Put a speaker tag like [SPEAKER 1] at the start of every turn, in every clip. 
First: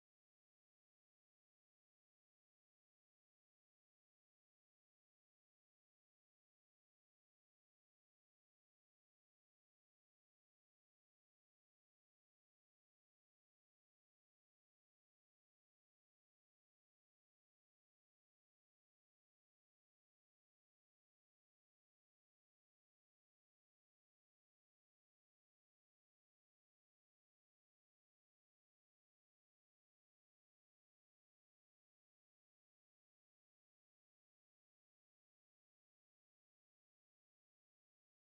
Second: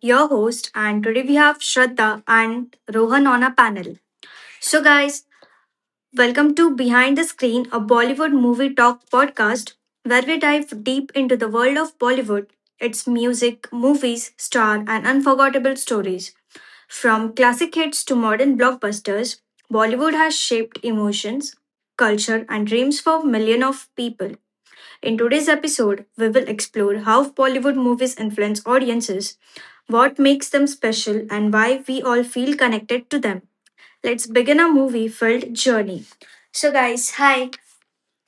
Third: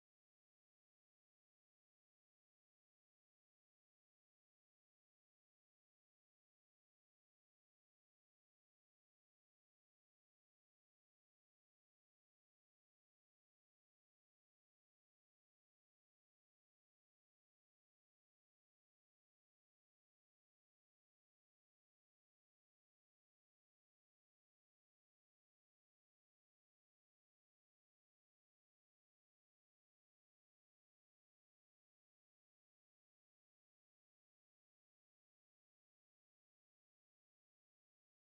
[SPEAKER 1] your host, and today we have Shraddha and Rohan on our panel. So, guys, welcome to Behind the Screen, a Bollywood movie talk podcast where we dive deep into the world of Bollywood, its music, movies, star, and unforgettable stories. From classic hits to modern blockbusters, Bollywood has shaped emotions, culture, and dreams for millions of people. In today's episode, we will explore how Bollywood movies influence audiences, what makes them special, and why we all feel connected to them. Let's begin a movie filled journey. So, guys, hi.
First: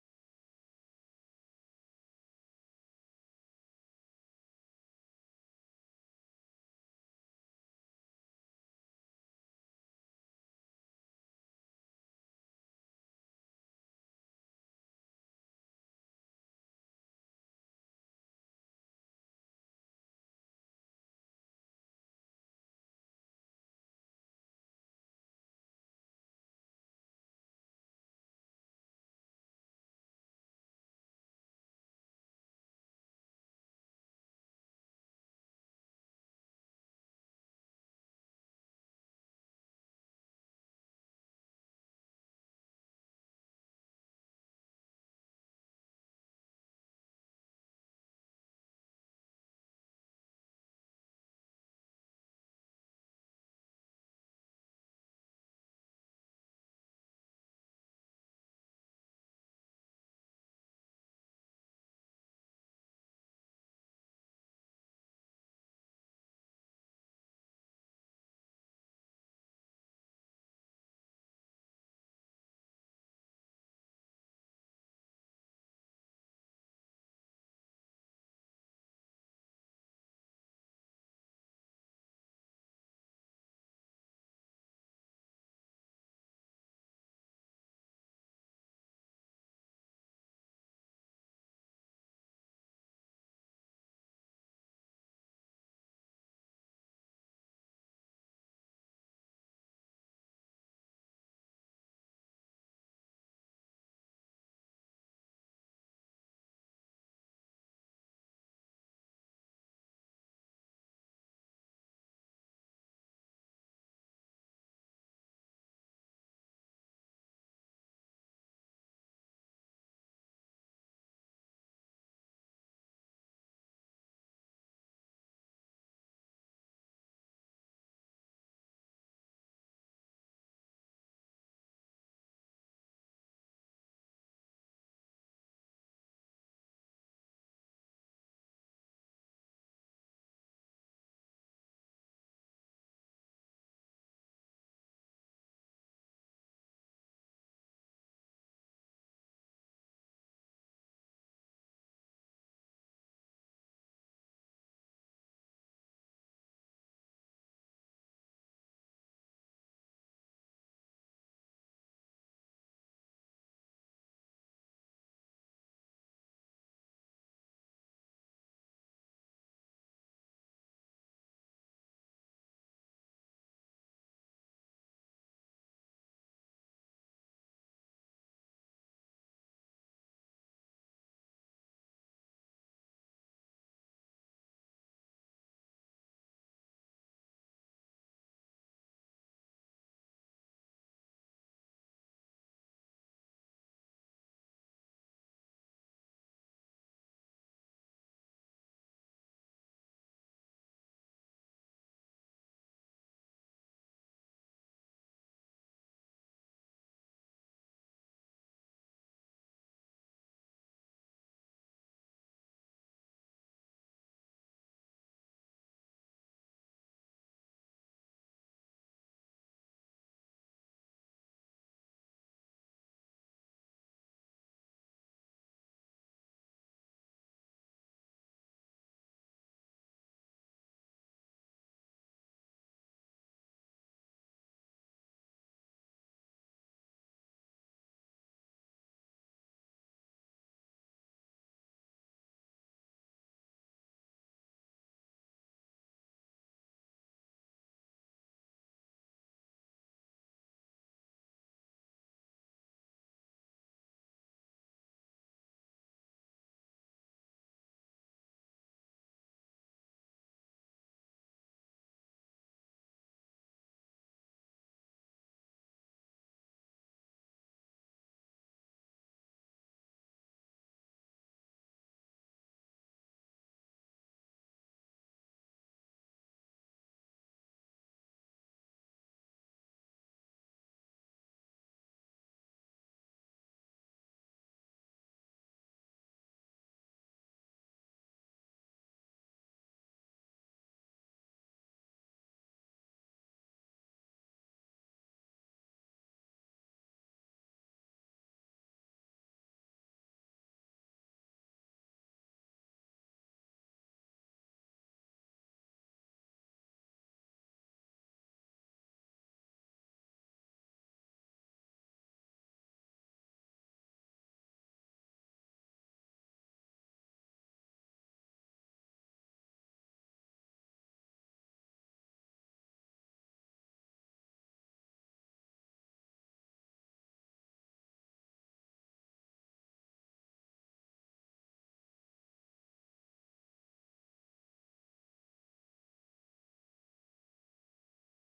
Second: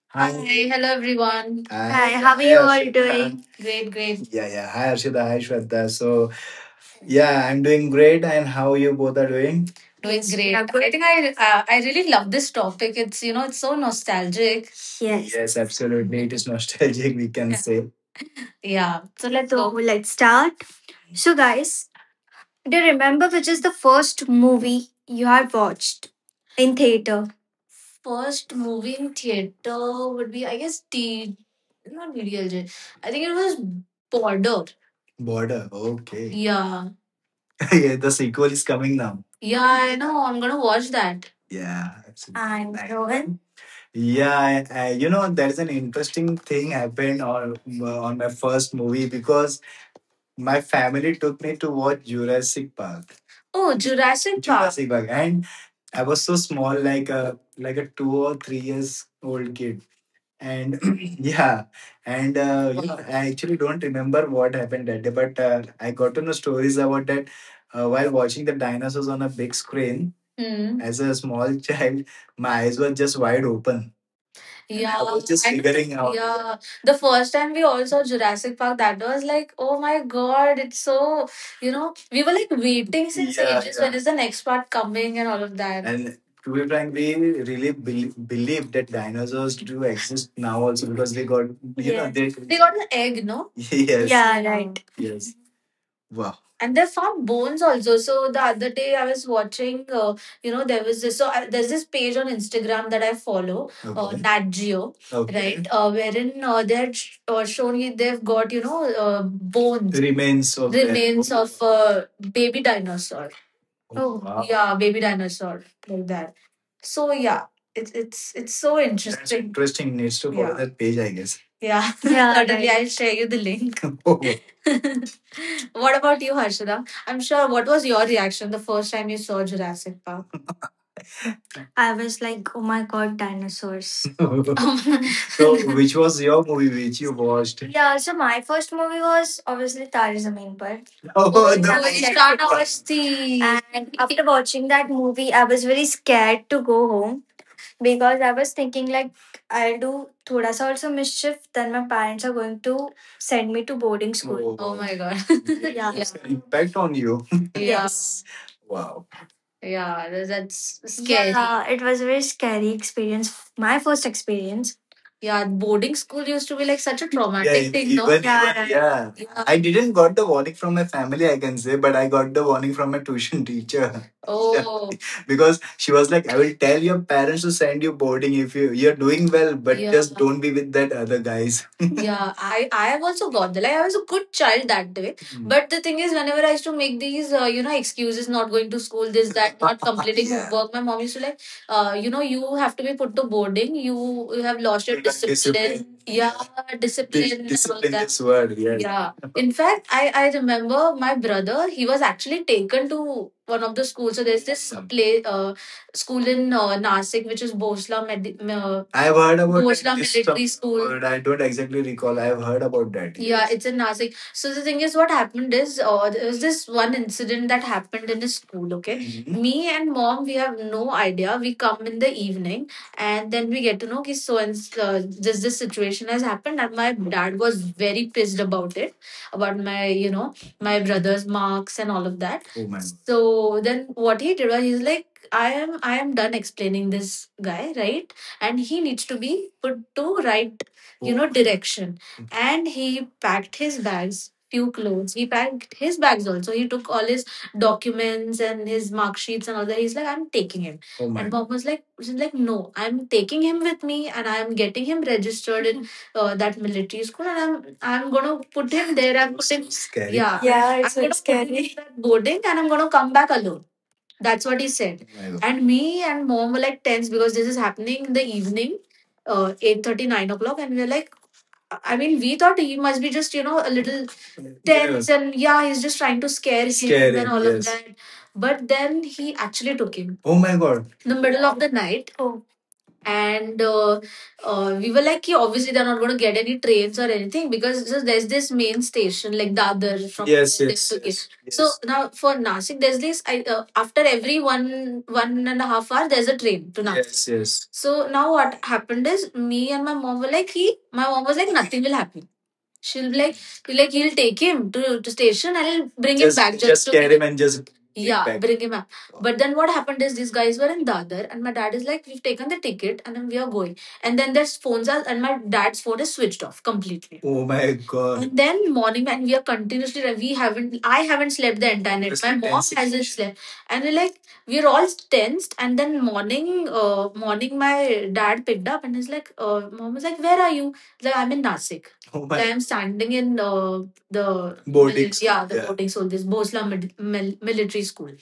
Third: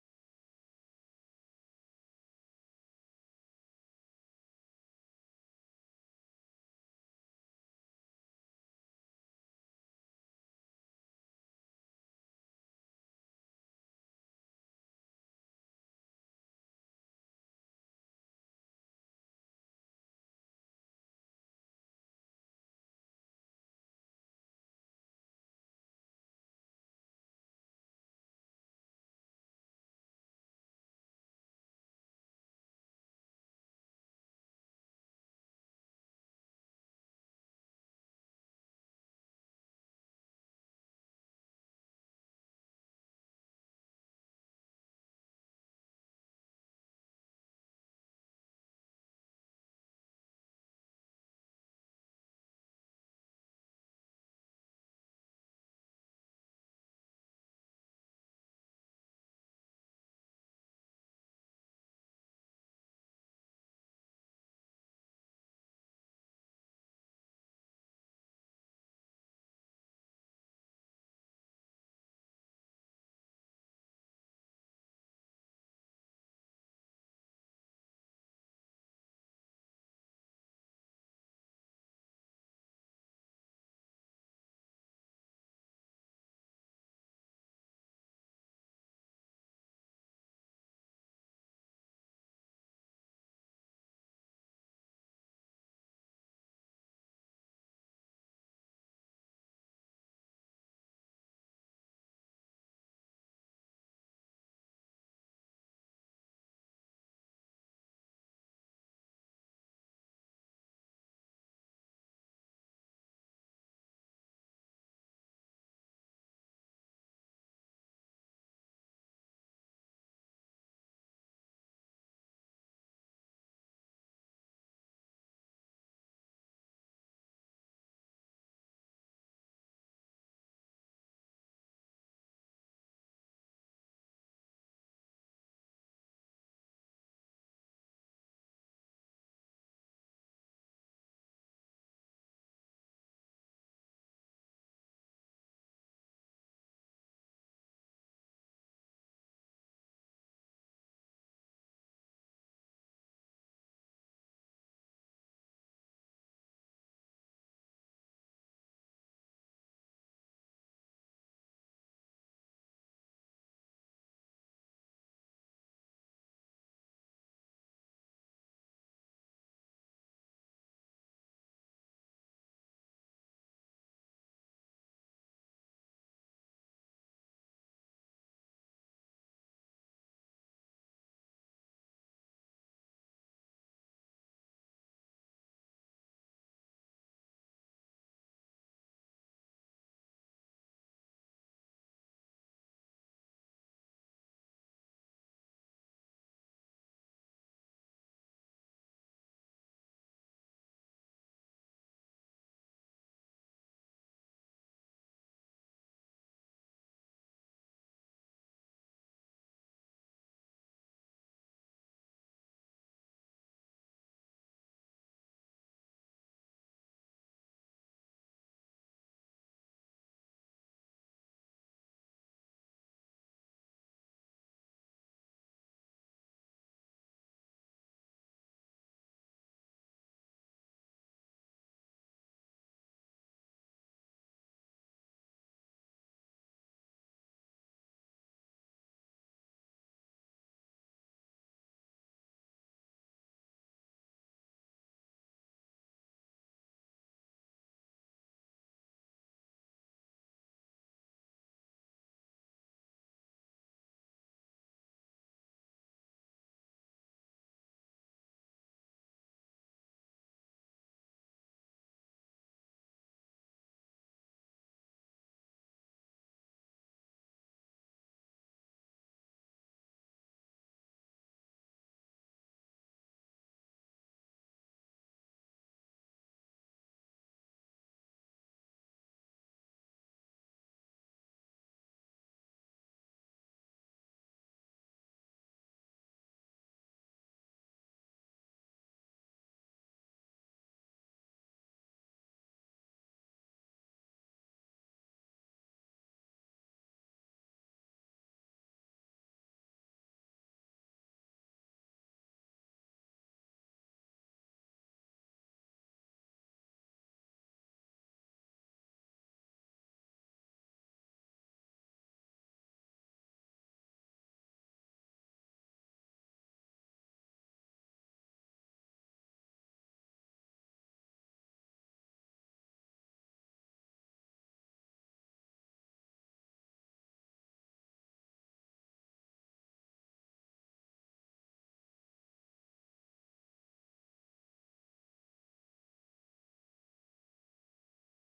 [SPEAKER 1] Hi. Hi, hello everyone. Hi, hi, how are hey, you all Arshita. Doing? Great, great. Yeah, yeah. Hi, Arshita. Hi, Shweta. So, yeah, I'm doing great. And how you both are doing? Doing great. Yeah, good. I think I really love this topic. It's you know it's so nostalgic. Yes. Yes, absolutely. It is nostalgic, we can, yeah, say. Yeah. So let's go. Let's start. So guys, do you remember which is the first movie you had watched in theater? First movie in theater would be, I guess, not DDLJ. I think it was Border. Border. Okay. Yeah. Yeah, the sequel is coming now. Yeah, I know. I'm going to watch that. Yeah, absolutely. I'm Rohan. Yeah, you know, there is an interesting thing happened on on my first movie because my family took me to watch Jurassic Park. Oh, Jurassic Park. Jurassic Park, and I was so small, like a 2 or 3 years old kid, and yeah, and yeah, I actually don't remember what happened that day, but I got to know stories about that, while watching the dinosaurs on a big screen. Hmm. As a small child, my eyes were just wide open. Yeah, I was just and figuring out. Yeah, the first time we all saw Jurassic Park, that was like, oh my god, it's so, you know, we were like waiting since, yeah, ages. When, yeah, is the next part coming and all of that? And to be frank, we really believe that dinosaurs do exist now also because they got, you know, yes, they got an egg, no? Yes. Yeah, yeah, right. Yes. Wow. And they found bones also. So the other day, I was watching, you know, there was this, so there's this page on Instagram that I follow, okay, Nat Geo, okay, right, wherein, they're showing you they've got, you know, bones, remains of their, remains of, baby dinosaur. Oh, oh wow. Yeah, baby dinosaur, like that. So yeah, it's so, that's interesting. Interesting. Needs to follow, yeah, that page, I guess. Yeah. Yeah, certainly right. I'll share you the link. Okay. What about you, Harshada? I'm sure. What was your reaction the first time you saw Jurassic Park? I was like, oh my god, dinosaurs. So, which was your movie which you watched? Yeah, so my first movie was obviously Tare Zameen Par. Oh, oh, the, yeah, movie. Yeah. Ishana Masti. And after watching that movie, I was very scared to go home because I was thinking like, I'll do thoda sa also mischief, then my parents are going to send me to boarding school. Oh, oh my god. Yeah. Yeah. Impact on you. Yeah. Yes. Wow. Yeah, that's scary. Yeah. Yeah, it was a very scary experience. My first experience. Yeah, boarding school used to be like such a, yeah, traumatic thing, no? Even, yeah, yeah. Yeah. I didn't got the warning from my family, I can say, but I got the warning from my tuition teacher. Oh, because she was like, I will tell your parents to send you boarding if you're doing well, but, yeah, just don't be with that other guys. Yeah, I have also got that. Like I was a good child that day. Mm. But the thing is, whenever I used to make these, you know, excuses, not going to school, this, that, not completing yeah, work, my mom used to like, you know, you have to be put to boarding. You have lost your, like, discipline. Discipline. Yeah, discipline and all Discipline that. Is word. Yeah. Yeah. In fact, I remember my brother. He was actually taken to one of the schools. So there's this play, school in, Nasik, which is Bosla. I've heard about Bosla that. Military School. But I don't exactly recall. I've heard about that. Yeah, yes, it's in Nasik. So the thing is, what happened is, there was this one incident that happened in a school. Okay. Mhm. Me and mom, we have no idea. We come in the evening, and then we get to know that, so, and uh, this situation has happened, and my dad was very pissed about it, about my, you know, my brother's marks and all of that. Oh my. So then what he did was he's like, I am done explaining this guy, right? And he needs to be put to right, you know, direction. And he packed his bags, few clothes, he packed his bags also, he took all his documents and his mark sheets and all that. He's like, I'm taking him. Oh my. And mom was like, she's like, no, I'm taking him with me and I'm getting him registered in, that military school and I'm gonna put him there. I'm it's so putting scary. Yeah. Yeah, I'm, it's gonna very put him in scary. That boarding and I'm gonna come back alone. That's what he said. My God. And me and mom were like tense because this is happening in the evening, 8 30 9 o'clock, and we are like, I mean, we thought he must be just, you know, a little tense. Yeah. And yeah, he's just trying to scare him. Scare and him, all of, yes, that. But then he actually took him, oh my god, in the middle of the night. Oh, and we were like, yeah, obviously they're not going to get any trains or anything because, so there's this main station like Dadar from, yes, there, yes, to Kish, yes, so, yes, now for Nasik, there's this. I, after every one and a half hour, there's a train to Nasik. Yes, yes. So now what happened is, me and my mom were like, he, my mom was like, nothing will happen. She'll be like, he'll take him to, station and he'll bring him just back just, to scare him and just take, yeah, back, bring him up. But then what happened is, these guys were in Dadar and my dad is like, we've taken the ticket and then we are going. And then their phones are, and my dad's phone is switched off completely. Oh my god. And then morning, and we are continuously, we haven't, I haven't slept the entire night. It's, my mom tense, hasn't situation, slept. And we're like, we're all tensed. And then morning, morning, my dad picked up and he's like, mom was like, where are you? Like, I'm in Nasik. Oh, I am standing in, the boarding school. Yeah, the, yeah, boarding school, this Bosla military school.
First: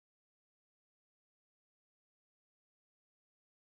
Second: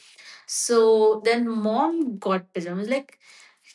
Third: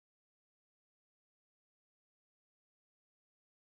[SPEAKER 1] So then mom got pajamas. Like,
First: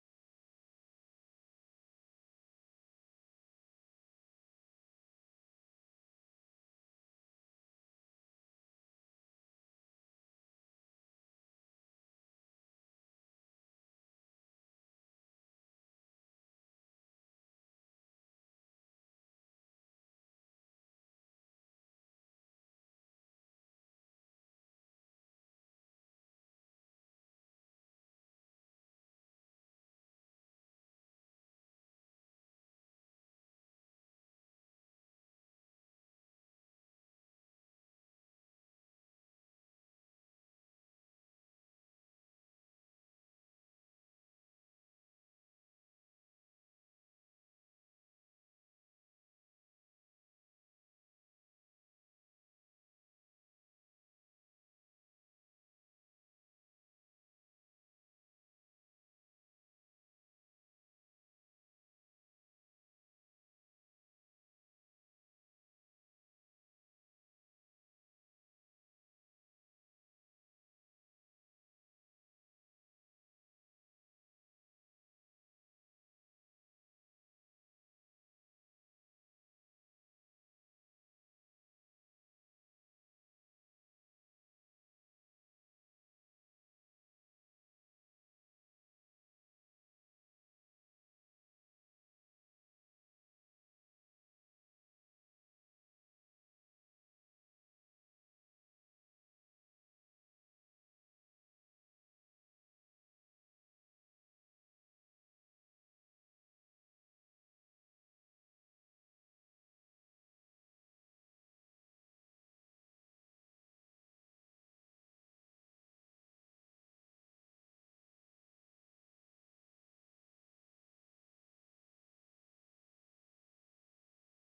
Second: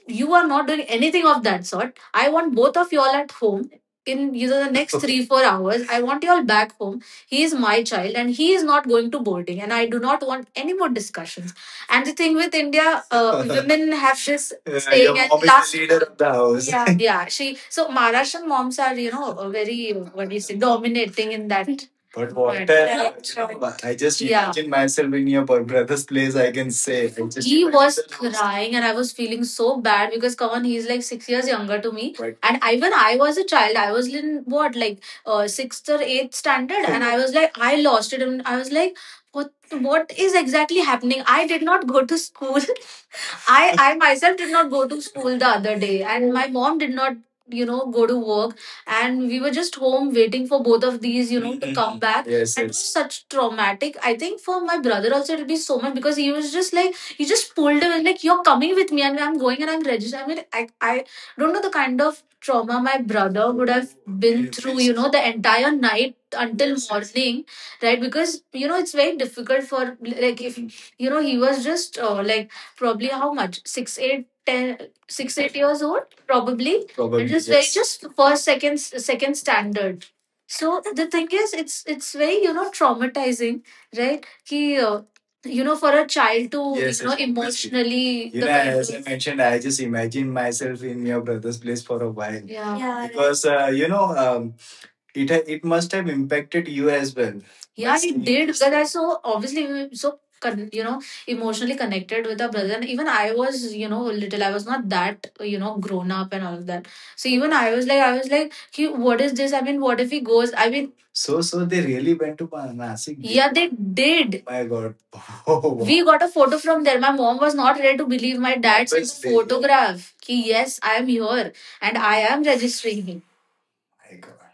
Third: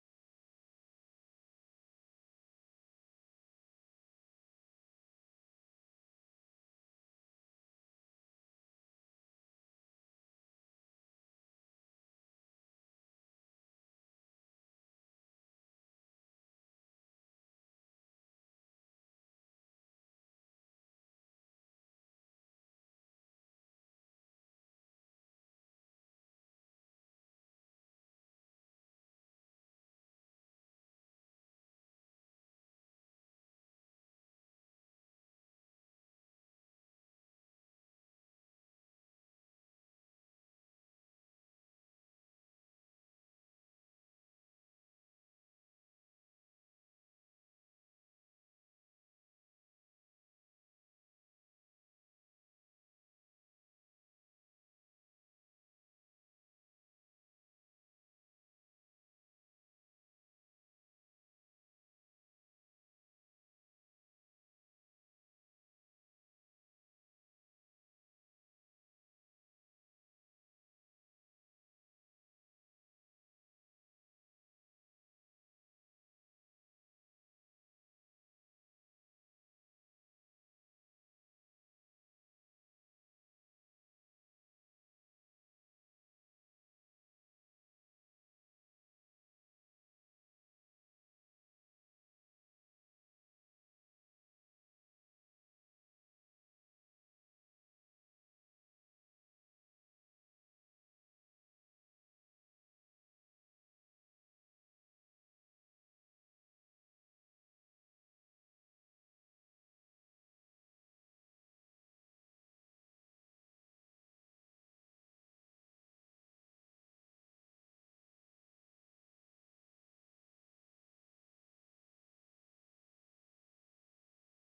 [SPEAKER 1] you are not doing anything of that sort. I want both of y'all at home in either the next, okay, three, 4 hours. I want y'all back home. He is my child and he is not going to boarding. And I do not want any more discussions. And the thing with India, women have this, yeah, saying, your and mom is last, the leader of the house. Yeah, yeah. She, so Maharashtrian moms are, you know, very, what do you say, dominating in that. But what a, you know, I just, yeah, imagine myself in your brother's place. I can say, I just, he was crying and I was feeling so bad because come on, he's like 6 years younger to me. Right. And even I was a child, I was in what, like, sixth or eighth standard, and I was like, I lost it, and I was like, what what is exactly happening. I did not go to school. I myself did not go to school the other day, and my mom did not, you know, go to work. And we were just home waiting for both of these, you know, to come back. Yes, and it was, yes, such traumatic. I think for my brother also, it'll be so much because he was just like, he just pulled away, like, you're coming with me, and I'm going and I'm registered. I mean, I don't know the kind of trauma my brother would have been through, you know, the entire night until morning, right? Because, you know, it's very difficult for, like, if, you know, he was just like, probably how much? Six, eight, ten, six, 8 years old, probably. Probably, it is very, yes, just first, second, second standard. So the thing is, it's very, you know, traumatizing, right? Ki, you know, for a child to, yes, you know, yes, obviously, emotionally, you the know, kind as I mentioned, I just imagined myself in your brother's place for a while. Yeah, yeah, right. Because, you know, it must have impacted you as well. Yeah, must it did because I, so obviously we were so you know, emotionally connected with our brother, and even I was, you know, little. I was not that, you know, grown up and all of that. So even I was like, I was like, "Ki, what is this? I mean, what if he goes?" I mean, so they really went to Nasik. Did Yeah, they did. My God. Oh, wow. We got a photo from there. My mom was not ready to believe my dad's, that's obviously, photograph. Ki, yes, I am here and I am registering.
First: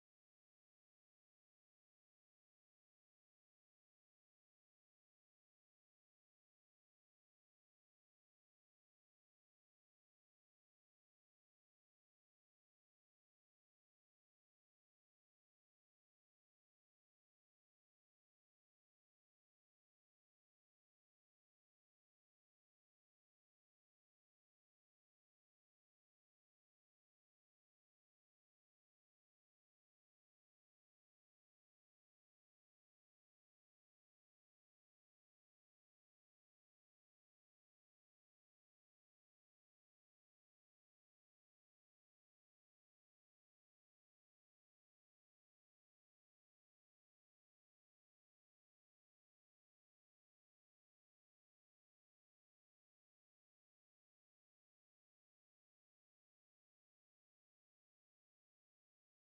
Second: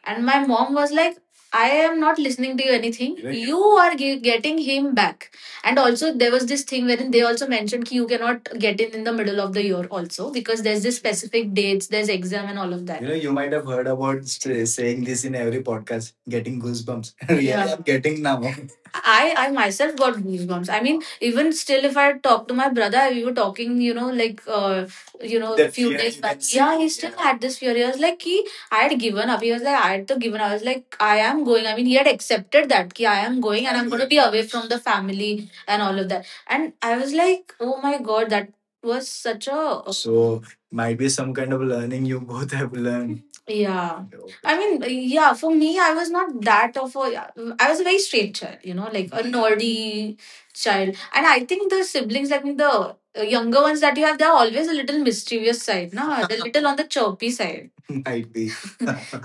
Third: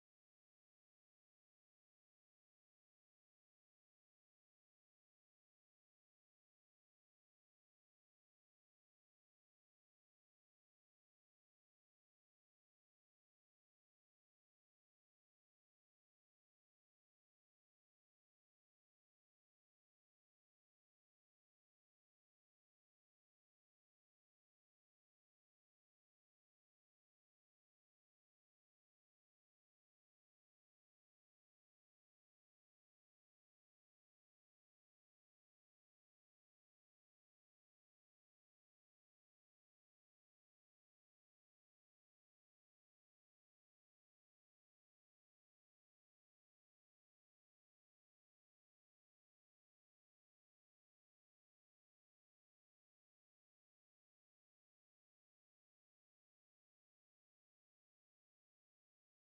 [SPEAKER 1] And my mom was like, I am not listening to you anything. Right. You are getting him back. And also, there was this thing wherein they also mentioned ki you cannot get in the middle of the year also because there's this specific dates, there's exam and all of that. You know, you might have heard about saying this in every podcast, getting goosebumps. Really, yeah. I'm getting now. I myself got goosebumps. I mean, even still, if I talk to my brother, we were talking, you know, like, you know, a That few fear days you back. Can see. Yeah, he still, yeah, had this fear. He was like, ki, I had given up. He was like, I had to given. I was like, I am going. I mean, he had accepted that ki I am going and I'm going to be away from the family and all of that. And I was like, oh my god, that was such a. So might be some kind of learning you both have learned. Yeah. I mean, yeah, for me, I was not that of a. I was a very straight child, you know, like a nerdy child. And I think the siblings, like the younger ones that you have, they're always a little mischievous side, no? They're little on the chirpy side. Might be.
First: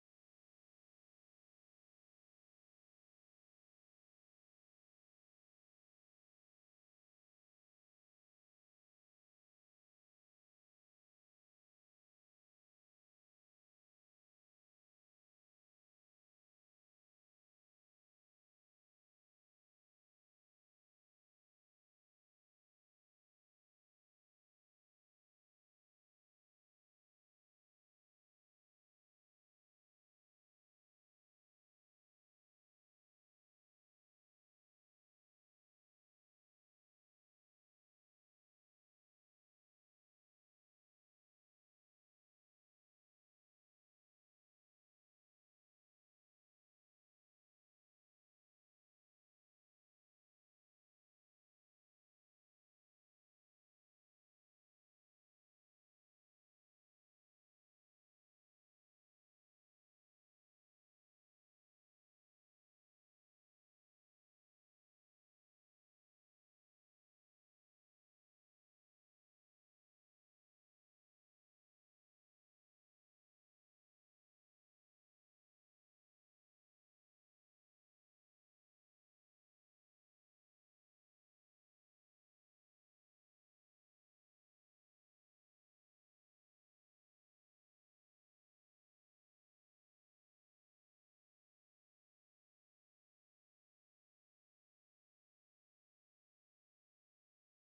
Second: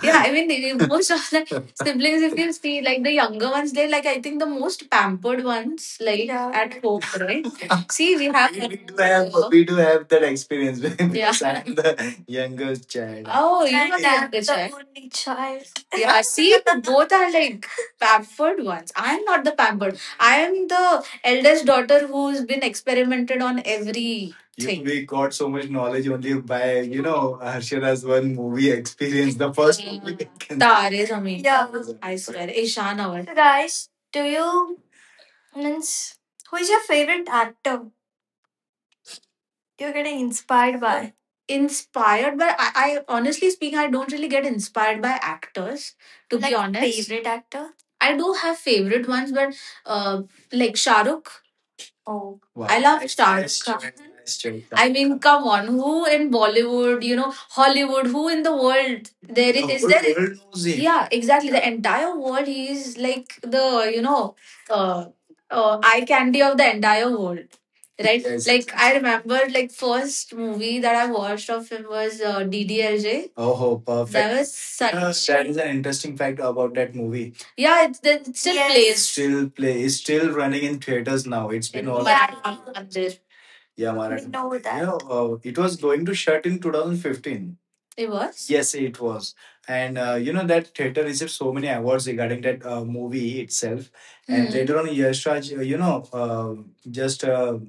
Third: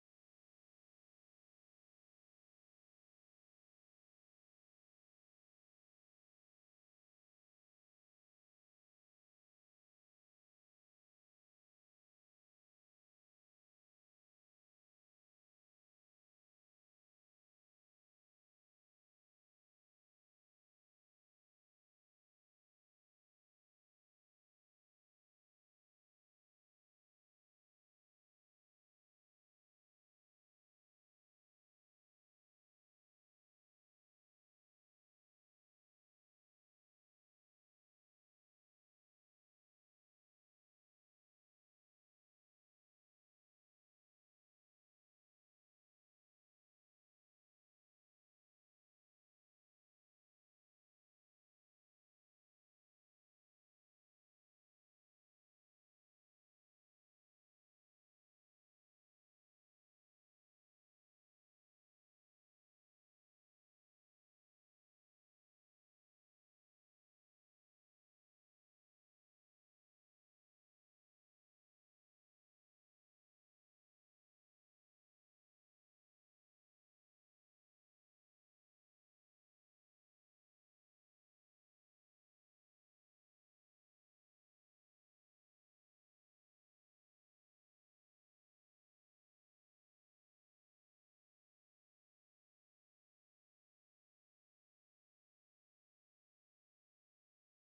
[SPEAKER 1] Yeah, I mean, most of the siblings, if you see, like the younger ones, they're like, I think the most pampered ones, like, yeah, at home, right? See, we do have we do have that experience. Yeah, because, yeah. I'm the youngest child. Oh, You And are the I'm youngest, the right? only child. Yeah, see, both are like pampered ones. I am not the pampered. I am the eldest daughter who's been experimented on every, you thing. We got so much knowledge only by, you know, Harshada's one movie experience, the first movie. Tare Zameen. Yeah. I swear, Ishan was. So guys, do you means who is your favorite actor you're getting inspired by? Inspired by, I honestly speaking, I don't really get inspired by actors, to be Like honest. Favorite actor? I do have favorite ones, but uh, like Shahrukh. Oh, wow. I love Nice, Star nice Trek. Choice. Nice choice. I mean, come on, who in Bollywood, you know, Hollywood, who in the world there? The is whole there? World knows him. Yeah, exactly. The entire world, he is like the, you know, uh, eye candy of the entire world, right? Yes. Like I remember, like first movie that I watched of him was DDLJ. Oh, That perfect. That was such. That is an interesting fact about that movie. Yeah, it still, yes, plays. Still play is still running in theaters now. It's been all, yeah, Mandir. Yeah, Maharashtra. We know that. Yeah, it was going to shut in 2015. It was. Yes, it was. And you know that theater received so many awards regarding that movie itself. And hmm, later on, Yash Raj, you know, just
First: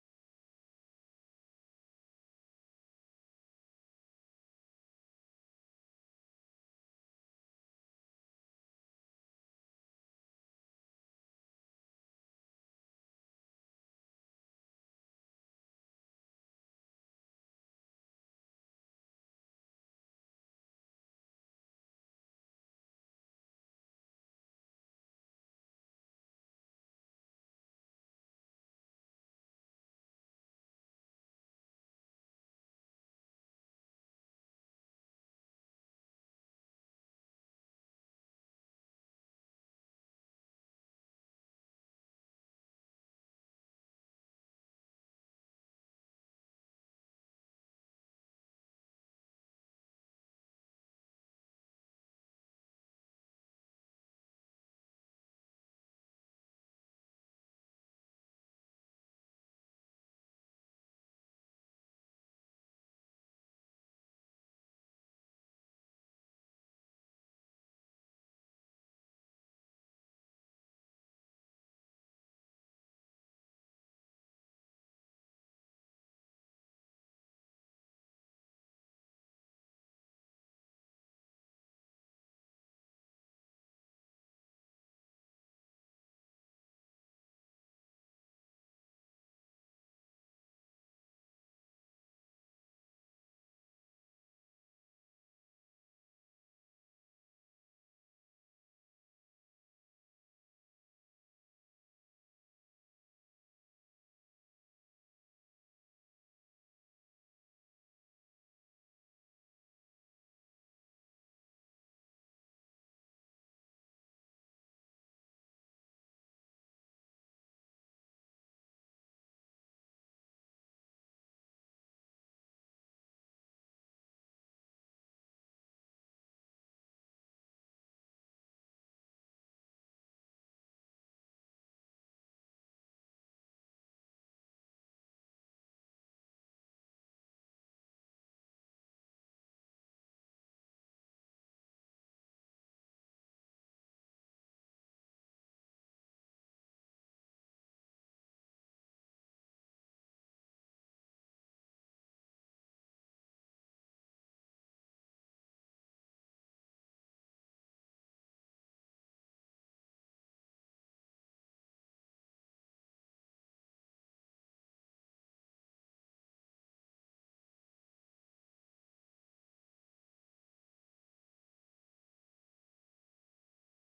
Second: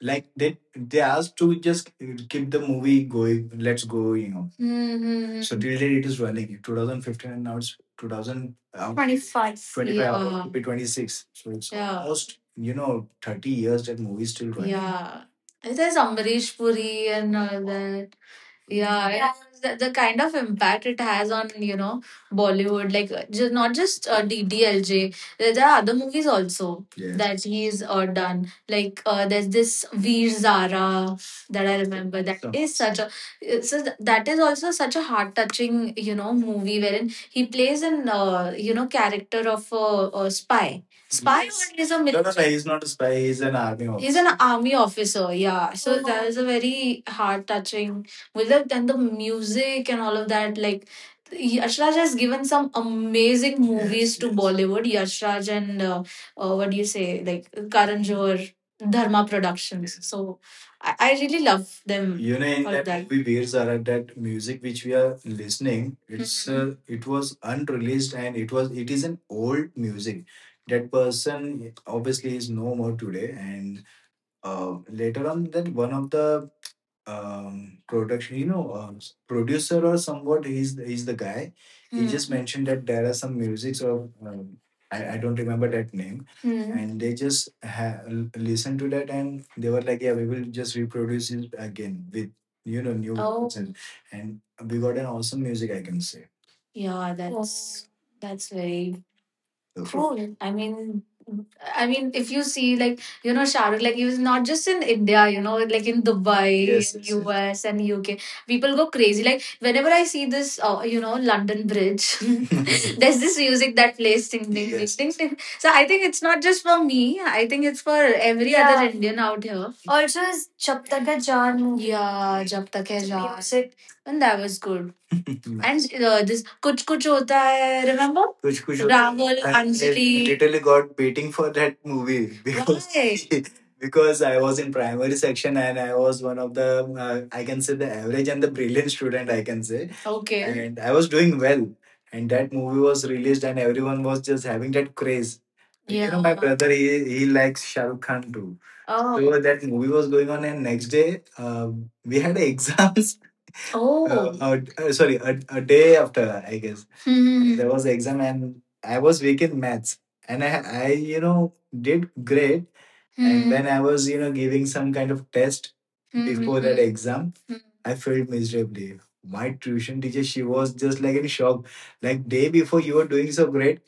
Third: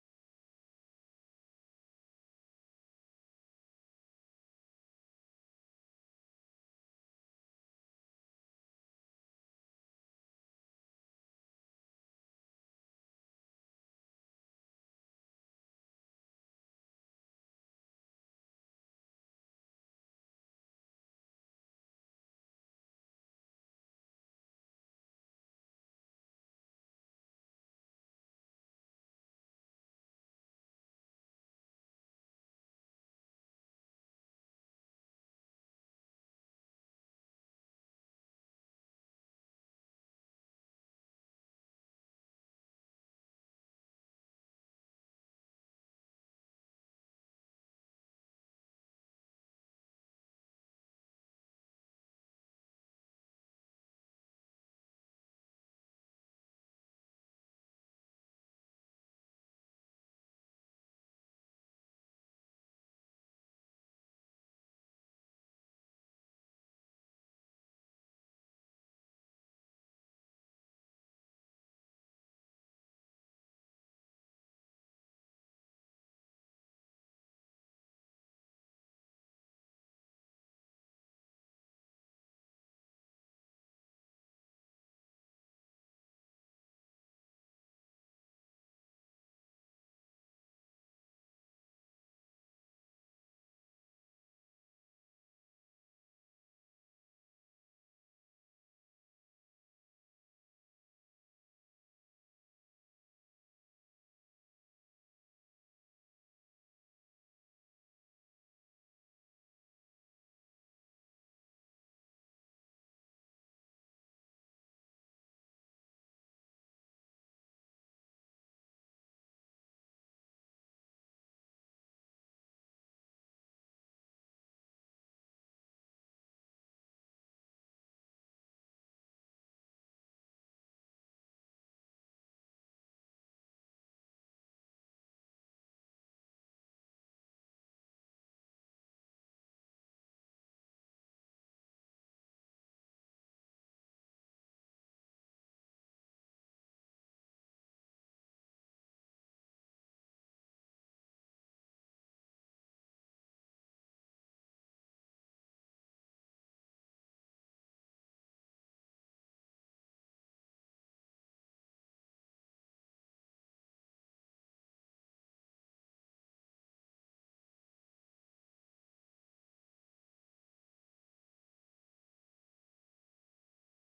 [SPEAKER 1] like they asked to just keep the movie going, let's go, you know. Mhm. So till date it is running, 2015, and now it's 2020, 25, 25, yeah. It'll be 26, so it's, yeah, almost, you know, 30 years that movie is still running, yeah. There's Amrish Puri and all that. Yeah, yeah. The kind of impact it has on, you know, Bollywood, like just, not just DDLJ. There there are other movies also, yes, that he's done. Like there's this Veer Zara that I remember. That So, is such a, it's that is also such a heart touching, you know, movie wherein he plays an you know, character of a spy. Spy, yes, or is a, no, no, no. He's not a spy. He's an army He's officer. An army officer, yeah. So that is a very heart touching Vivek, and the music and all of that. Like, Yash Raj has given some amazing movies to Bollywood. Yash Raj and what do you say, like Karan Johar, Dharma Productions. So I really love them. You know, in for that that movie, Veer Zara, that music which we are listening it's, mhm, it was unreleased and it is an old music. That person obviously is no more today, and later on, that one of the production, you know, producer or somewhat. He's the guy. He, hmm, just Hmm. mentioned that there are some musics of I don't remember that name, hmm, and they just listened to that and they were like, yeah, we will just reproduce it again with, you know, new, oh, vocals and we got an awesome music, I can say. Yeah, that's very cool. I mean, if you see, like, you know, Shahrukh, like, he was not just in India, you know, like in Dubai, yes, and yes, yes, US, and UK. People go crazy. Like, whenever I see this, you know, London Bridge, there's this music that plays ding, ding, ding, yes, ding, yes, ding. So I think it's not just for me. I think it's for every other, yeah, Indian out here. Also, is Jab Tak Hai Jaan movie. Yeah, Jab Tak Hai Jaan. Music. And that was good. And this Kuch Kuch Hota Hai, remember which Rahul, I Anjali literally got waiting for that movie because. Why? Because I was in primary section and I was one of the I can say the average and the brilliant student, I can say. Okay. And I was doing well and that movie was released and everyone was just having that craze. Like, you know, my, yeah, brother, he likes Shah Rukh Khan too. Oh. So that movie was going on, and next day we had exams. Oh. Sorry, a day after, I guess. Hmm. There was an exam and I was weak in maths. And I, you know, did great. And, hmm, when I was, you know, giving some kind of test before that, hmm, exam, I failed miserably. My tuition teacher, she was just like in shock. Like day before you were doing so great,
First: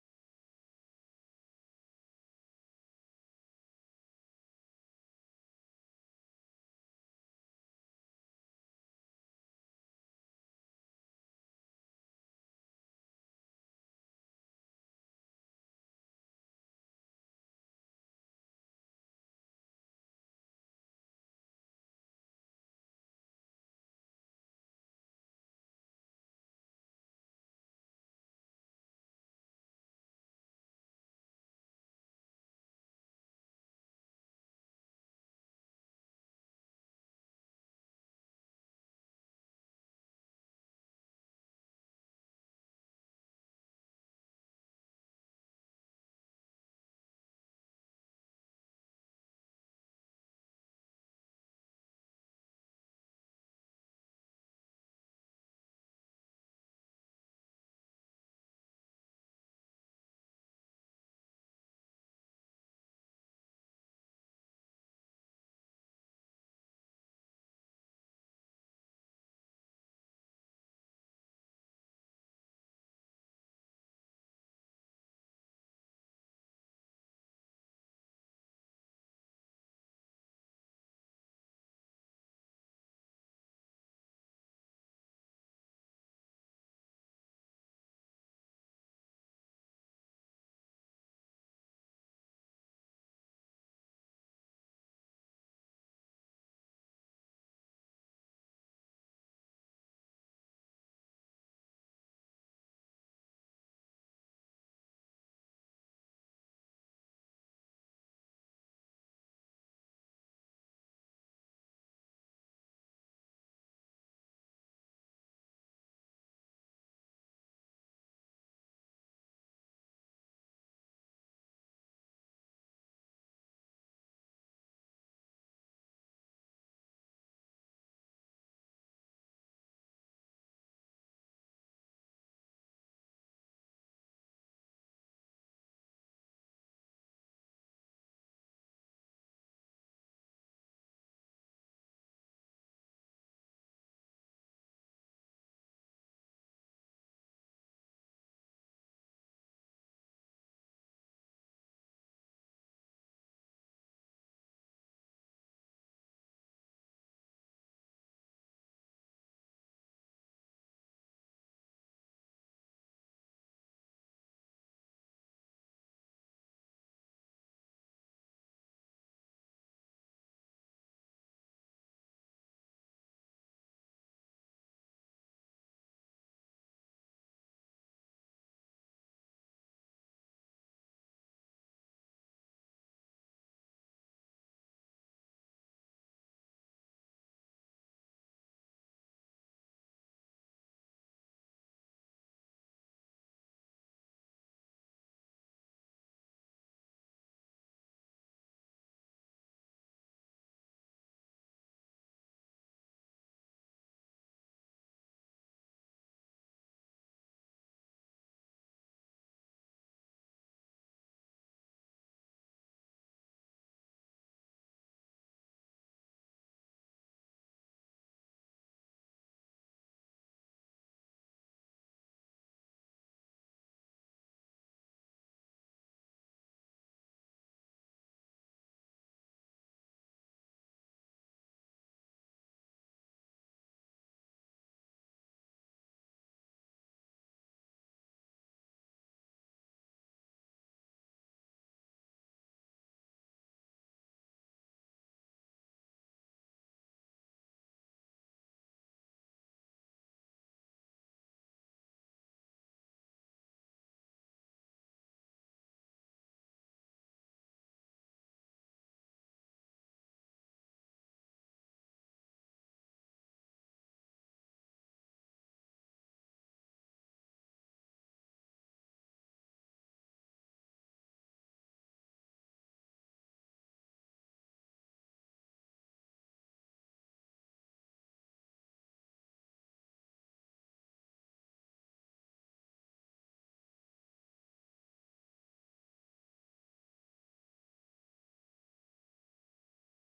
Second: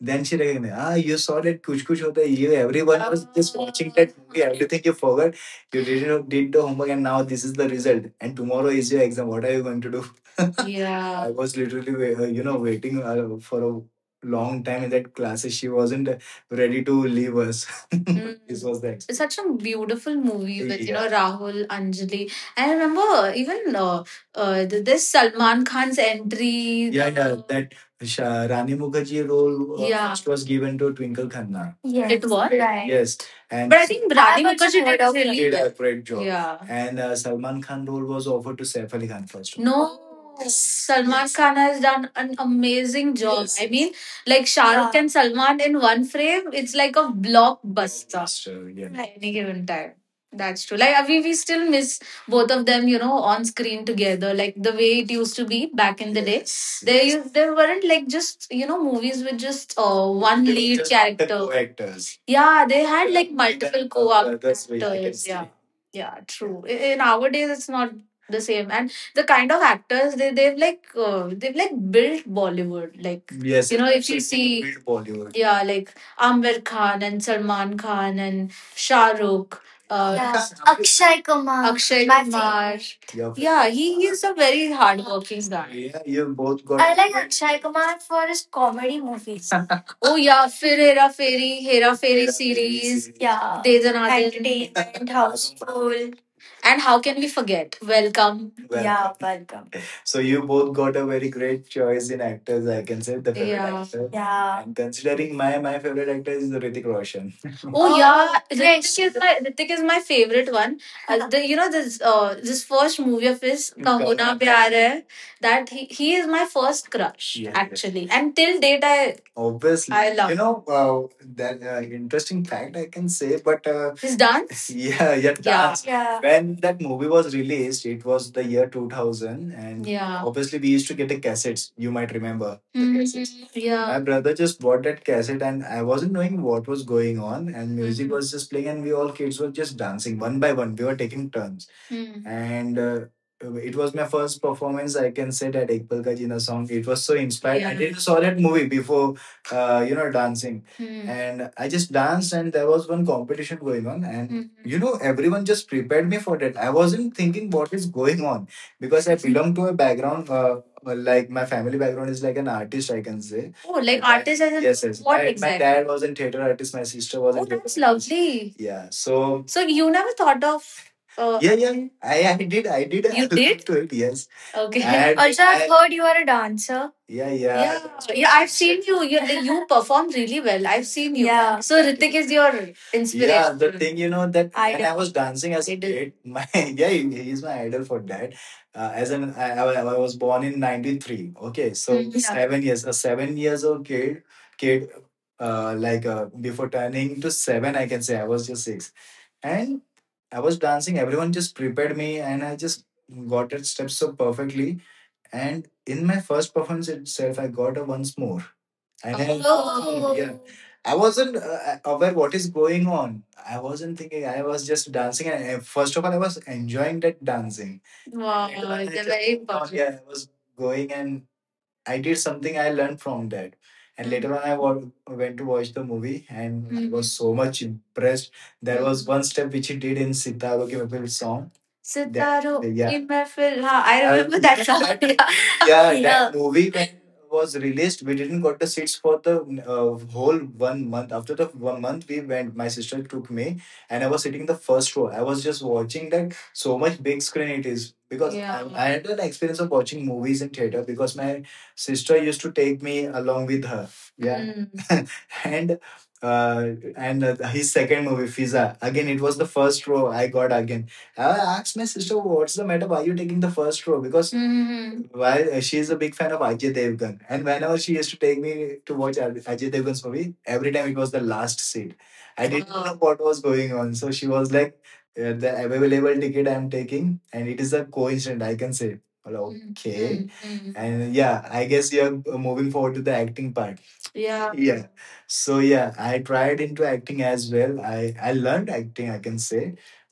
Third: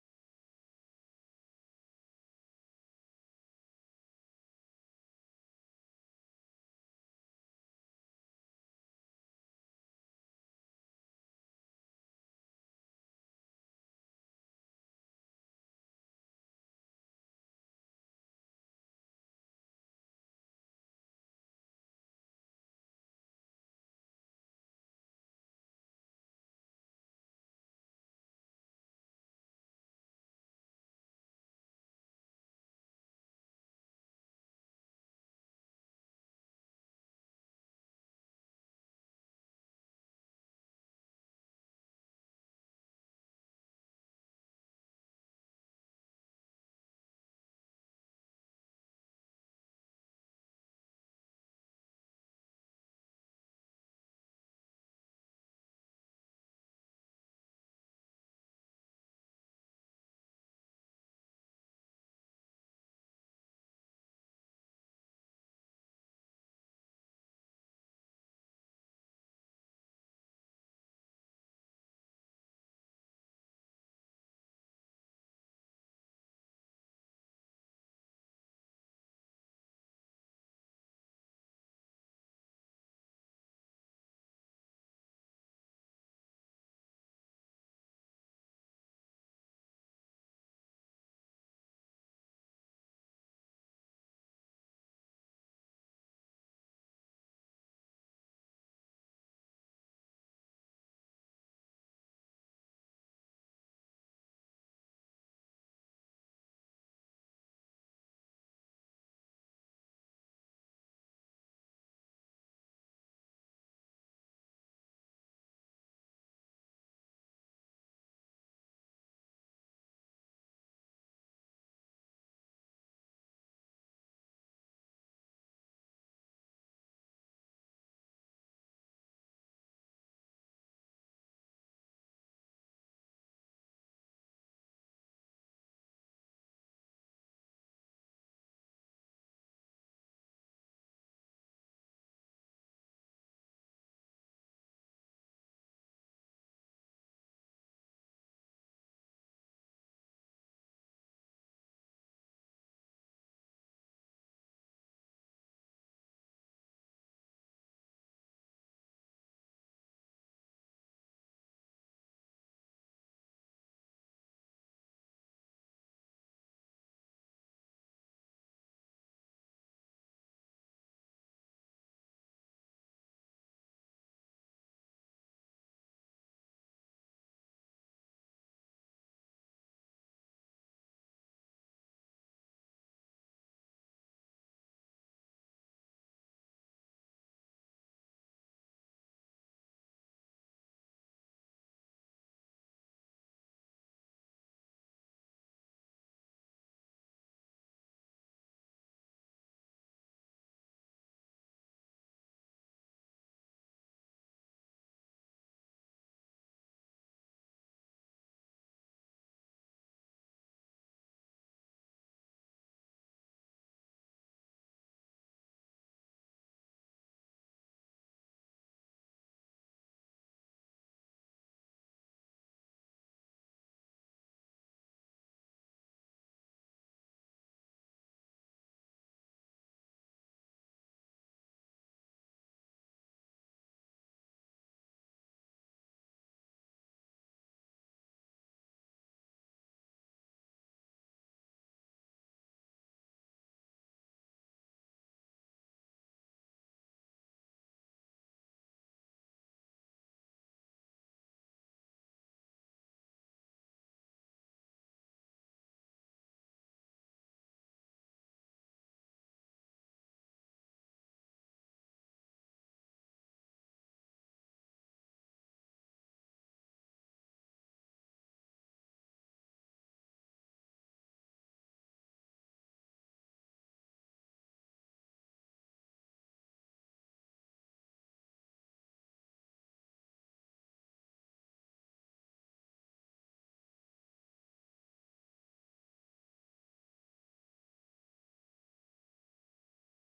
[SPEAKER 1] then she recognized, ah, you saw that Kuch Kuch Hota Hai. You, everyone was just watching that movie. Everything you forgot, you didn't did the homework, and now this is the result. And tomorrow is your exam. What are you going to do? Yeah. I was literally, you know, waiting for a long time in that class. She wasn't ready to leave us. Mm. This was the experience. It's such a beautiful movie with, you know, yeah, Rahul, Anjali. I remember even this Salman Khan's entry. Yeah, yeah, that Rani Mukherjee role, yeah, which was given to Twinkle Khanna. Yes. It was? Right. Yes, and But I think Rani I've also Mukherjee heard did of really did well a well. Great job. Yeah. And Salman Khan role was offered to Saif Ali Khan first. No. Oh. Salman, yes, Khan has done an amazing job. Yes. I mean, like Shah Rukh, yeah, and Salman in one frame, it's like a blockbuster, so, yeah, at any given time. That's true. Like, we still miss both of them, you know, on screen together, like the way it used to be back in the day. Yes, there weren't like, just you know, movies with just one. They were lead just the character. Co-actors, yeah, they had, yeah, like multiple co-actors. That's where you can actors, yeah see. Yeah, true. In our days it's not the same. And the kind of actors, they've built Bollywood, like, yes, you know, if you absolutely see, built Bollywood, yeah, like Amber Khan and Salman Khan and Shah Rukh, Yeah. Akshay Kumar. Akshay my Kumar. Favorite. Yeah, he is a very hardworking guy. Yeah, you've both got. I like Akshay Kumar for his comedy movies. Oh yeah, फिर हेरा फेरी Hera Feri series, yeah. दे दना दे, Entertainment, Houseful. And how can we forget? Welcome. Well, yeah, Welcome. So you both got a very great choice in actors. I can say the favorite Yeah. actor. Yeah. And considering, my favorite actor is Hrithik Roshan. Oh yeah, Ritik is my favorite one. You know, this this first movie of his, Kahuna Pyar Hai, that he is my first crush, yes, yes, actually, and till date, I obviously, I love. You know, that interesting fact, I can say, but his dance. Yeah, yeah, dance. Yeah. When that movie was released, it was the year 2000, and yeah, obviously we used to get the cassettes. You might remember. Mhm, yeah. My brother just bought that cassette and I wasn't knowing what was going on, and music, Mhm, was just playing, and we all kids were just dancing one by one. We were taking turns. Mm. And it was my first performance, I can say, that Ek Pal Ka Jeena song. It was so inspired. I, yeah, didn't saw that movie before, you know, dancing. Mm. And I just danced, and there was one competition going on, and, Mhm, you know, everyone just prepared me for that. I wasn't thinking what is going on because I belong to a background. Like, my family background is like an artist, I can say. Oh, like, artist as in, yes, yes, what my, exactly? dad was in theater artist. My sister was in, oh, in theater, that's artist. Lovely. Yeah. So So you never thought of, yeah, yeah. I did I did I you look did? Looked to it. Yes. Okay. And Also, I've heard you are a dancer. Yeah, yeah. Yeah, yeah, I've seen you. You. You perform really well. I've seen you. Yeah. So Ritik is your inspiration. Yeah, the thing, you know, that when Idol, I Idol. Was dancing as a Idol, kid, my, yeah, he's my idol for that, as an, I was born in 93, okay, so, Mm, yeah, 7 years, a 7 years old kid, kid, before turning to seven, I can say, I was just six, and I was dancing, everyone just prepared me, and I just got it steps so perfectly, and in my first performance itself I got a once more. I had, oh, yeah. I wasn't aware what is going on. I wasn't thinking. I was just dancing, and first of all, I was enjoying that dancing. Wow, it's a very important. Yeah, I was going, and I did something. I learned from that. And later on, went to watch the movie, and I, Mhm, was so much impressed. There was one step which he did in Sitaro Ki Mehfil song. That Sitaro yeah. in Mehfil, Huh, I remember that song. Yeah, yeah. That Yeah. movie, when was released, we didn't got the seats for the whole one month. After the one month, we went. My sister took me, and I was sitting in the first row. I was just watching that, so much big screen it is, because I, yeah, I had an experience of watching movies in theater because my sister used to take me along with her. Yeah. Mm. And uh, his second movie, Fiza. Again, it was the first row I got again. I asked my sister, "What's the matter? Why are you taking the first row?" Because, mm, why, she's a big fan of Ajay Devgan, and whenever she used to take me to watch Ajay Devgan's movie, every time it was the last seat. I didn't, oh, know what was going on, so she was like, "The available ticket I'm taking, and it is a coincidence, I can say." Well, okay, Mm-hmm, and yeah, I guess you're moving forward to the acting part. Yeah. Yeah. So yeah, I tried into acting as well. I learned acting, I can say.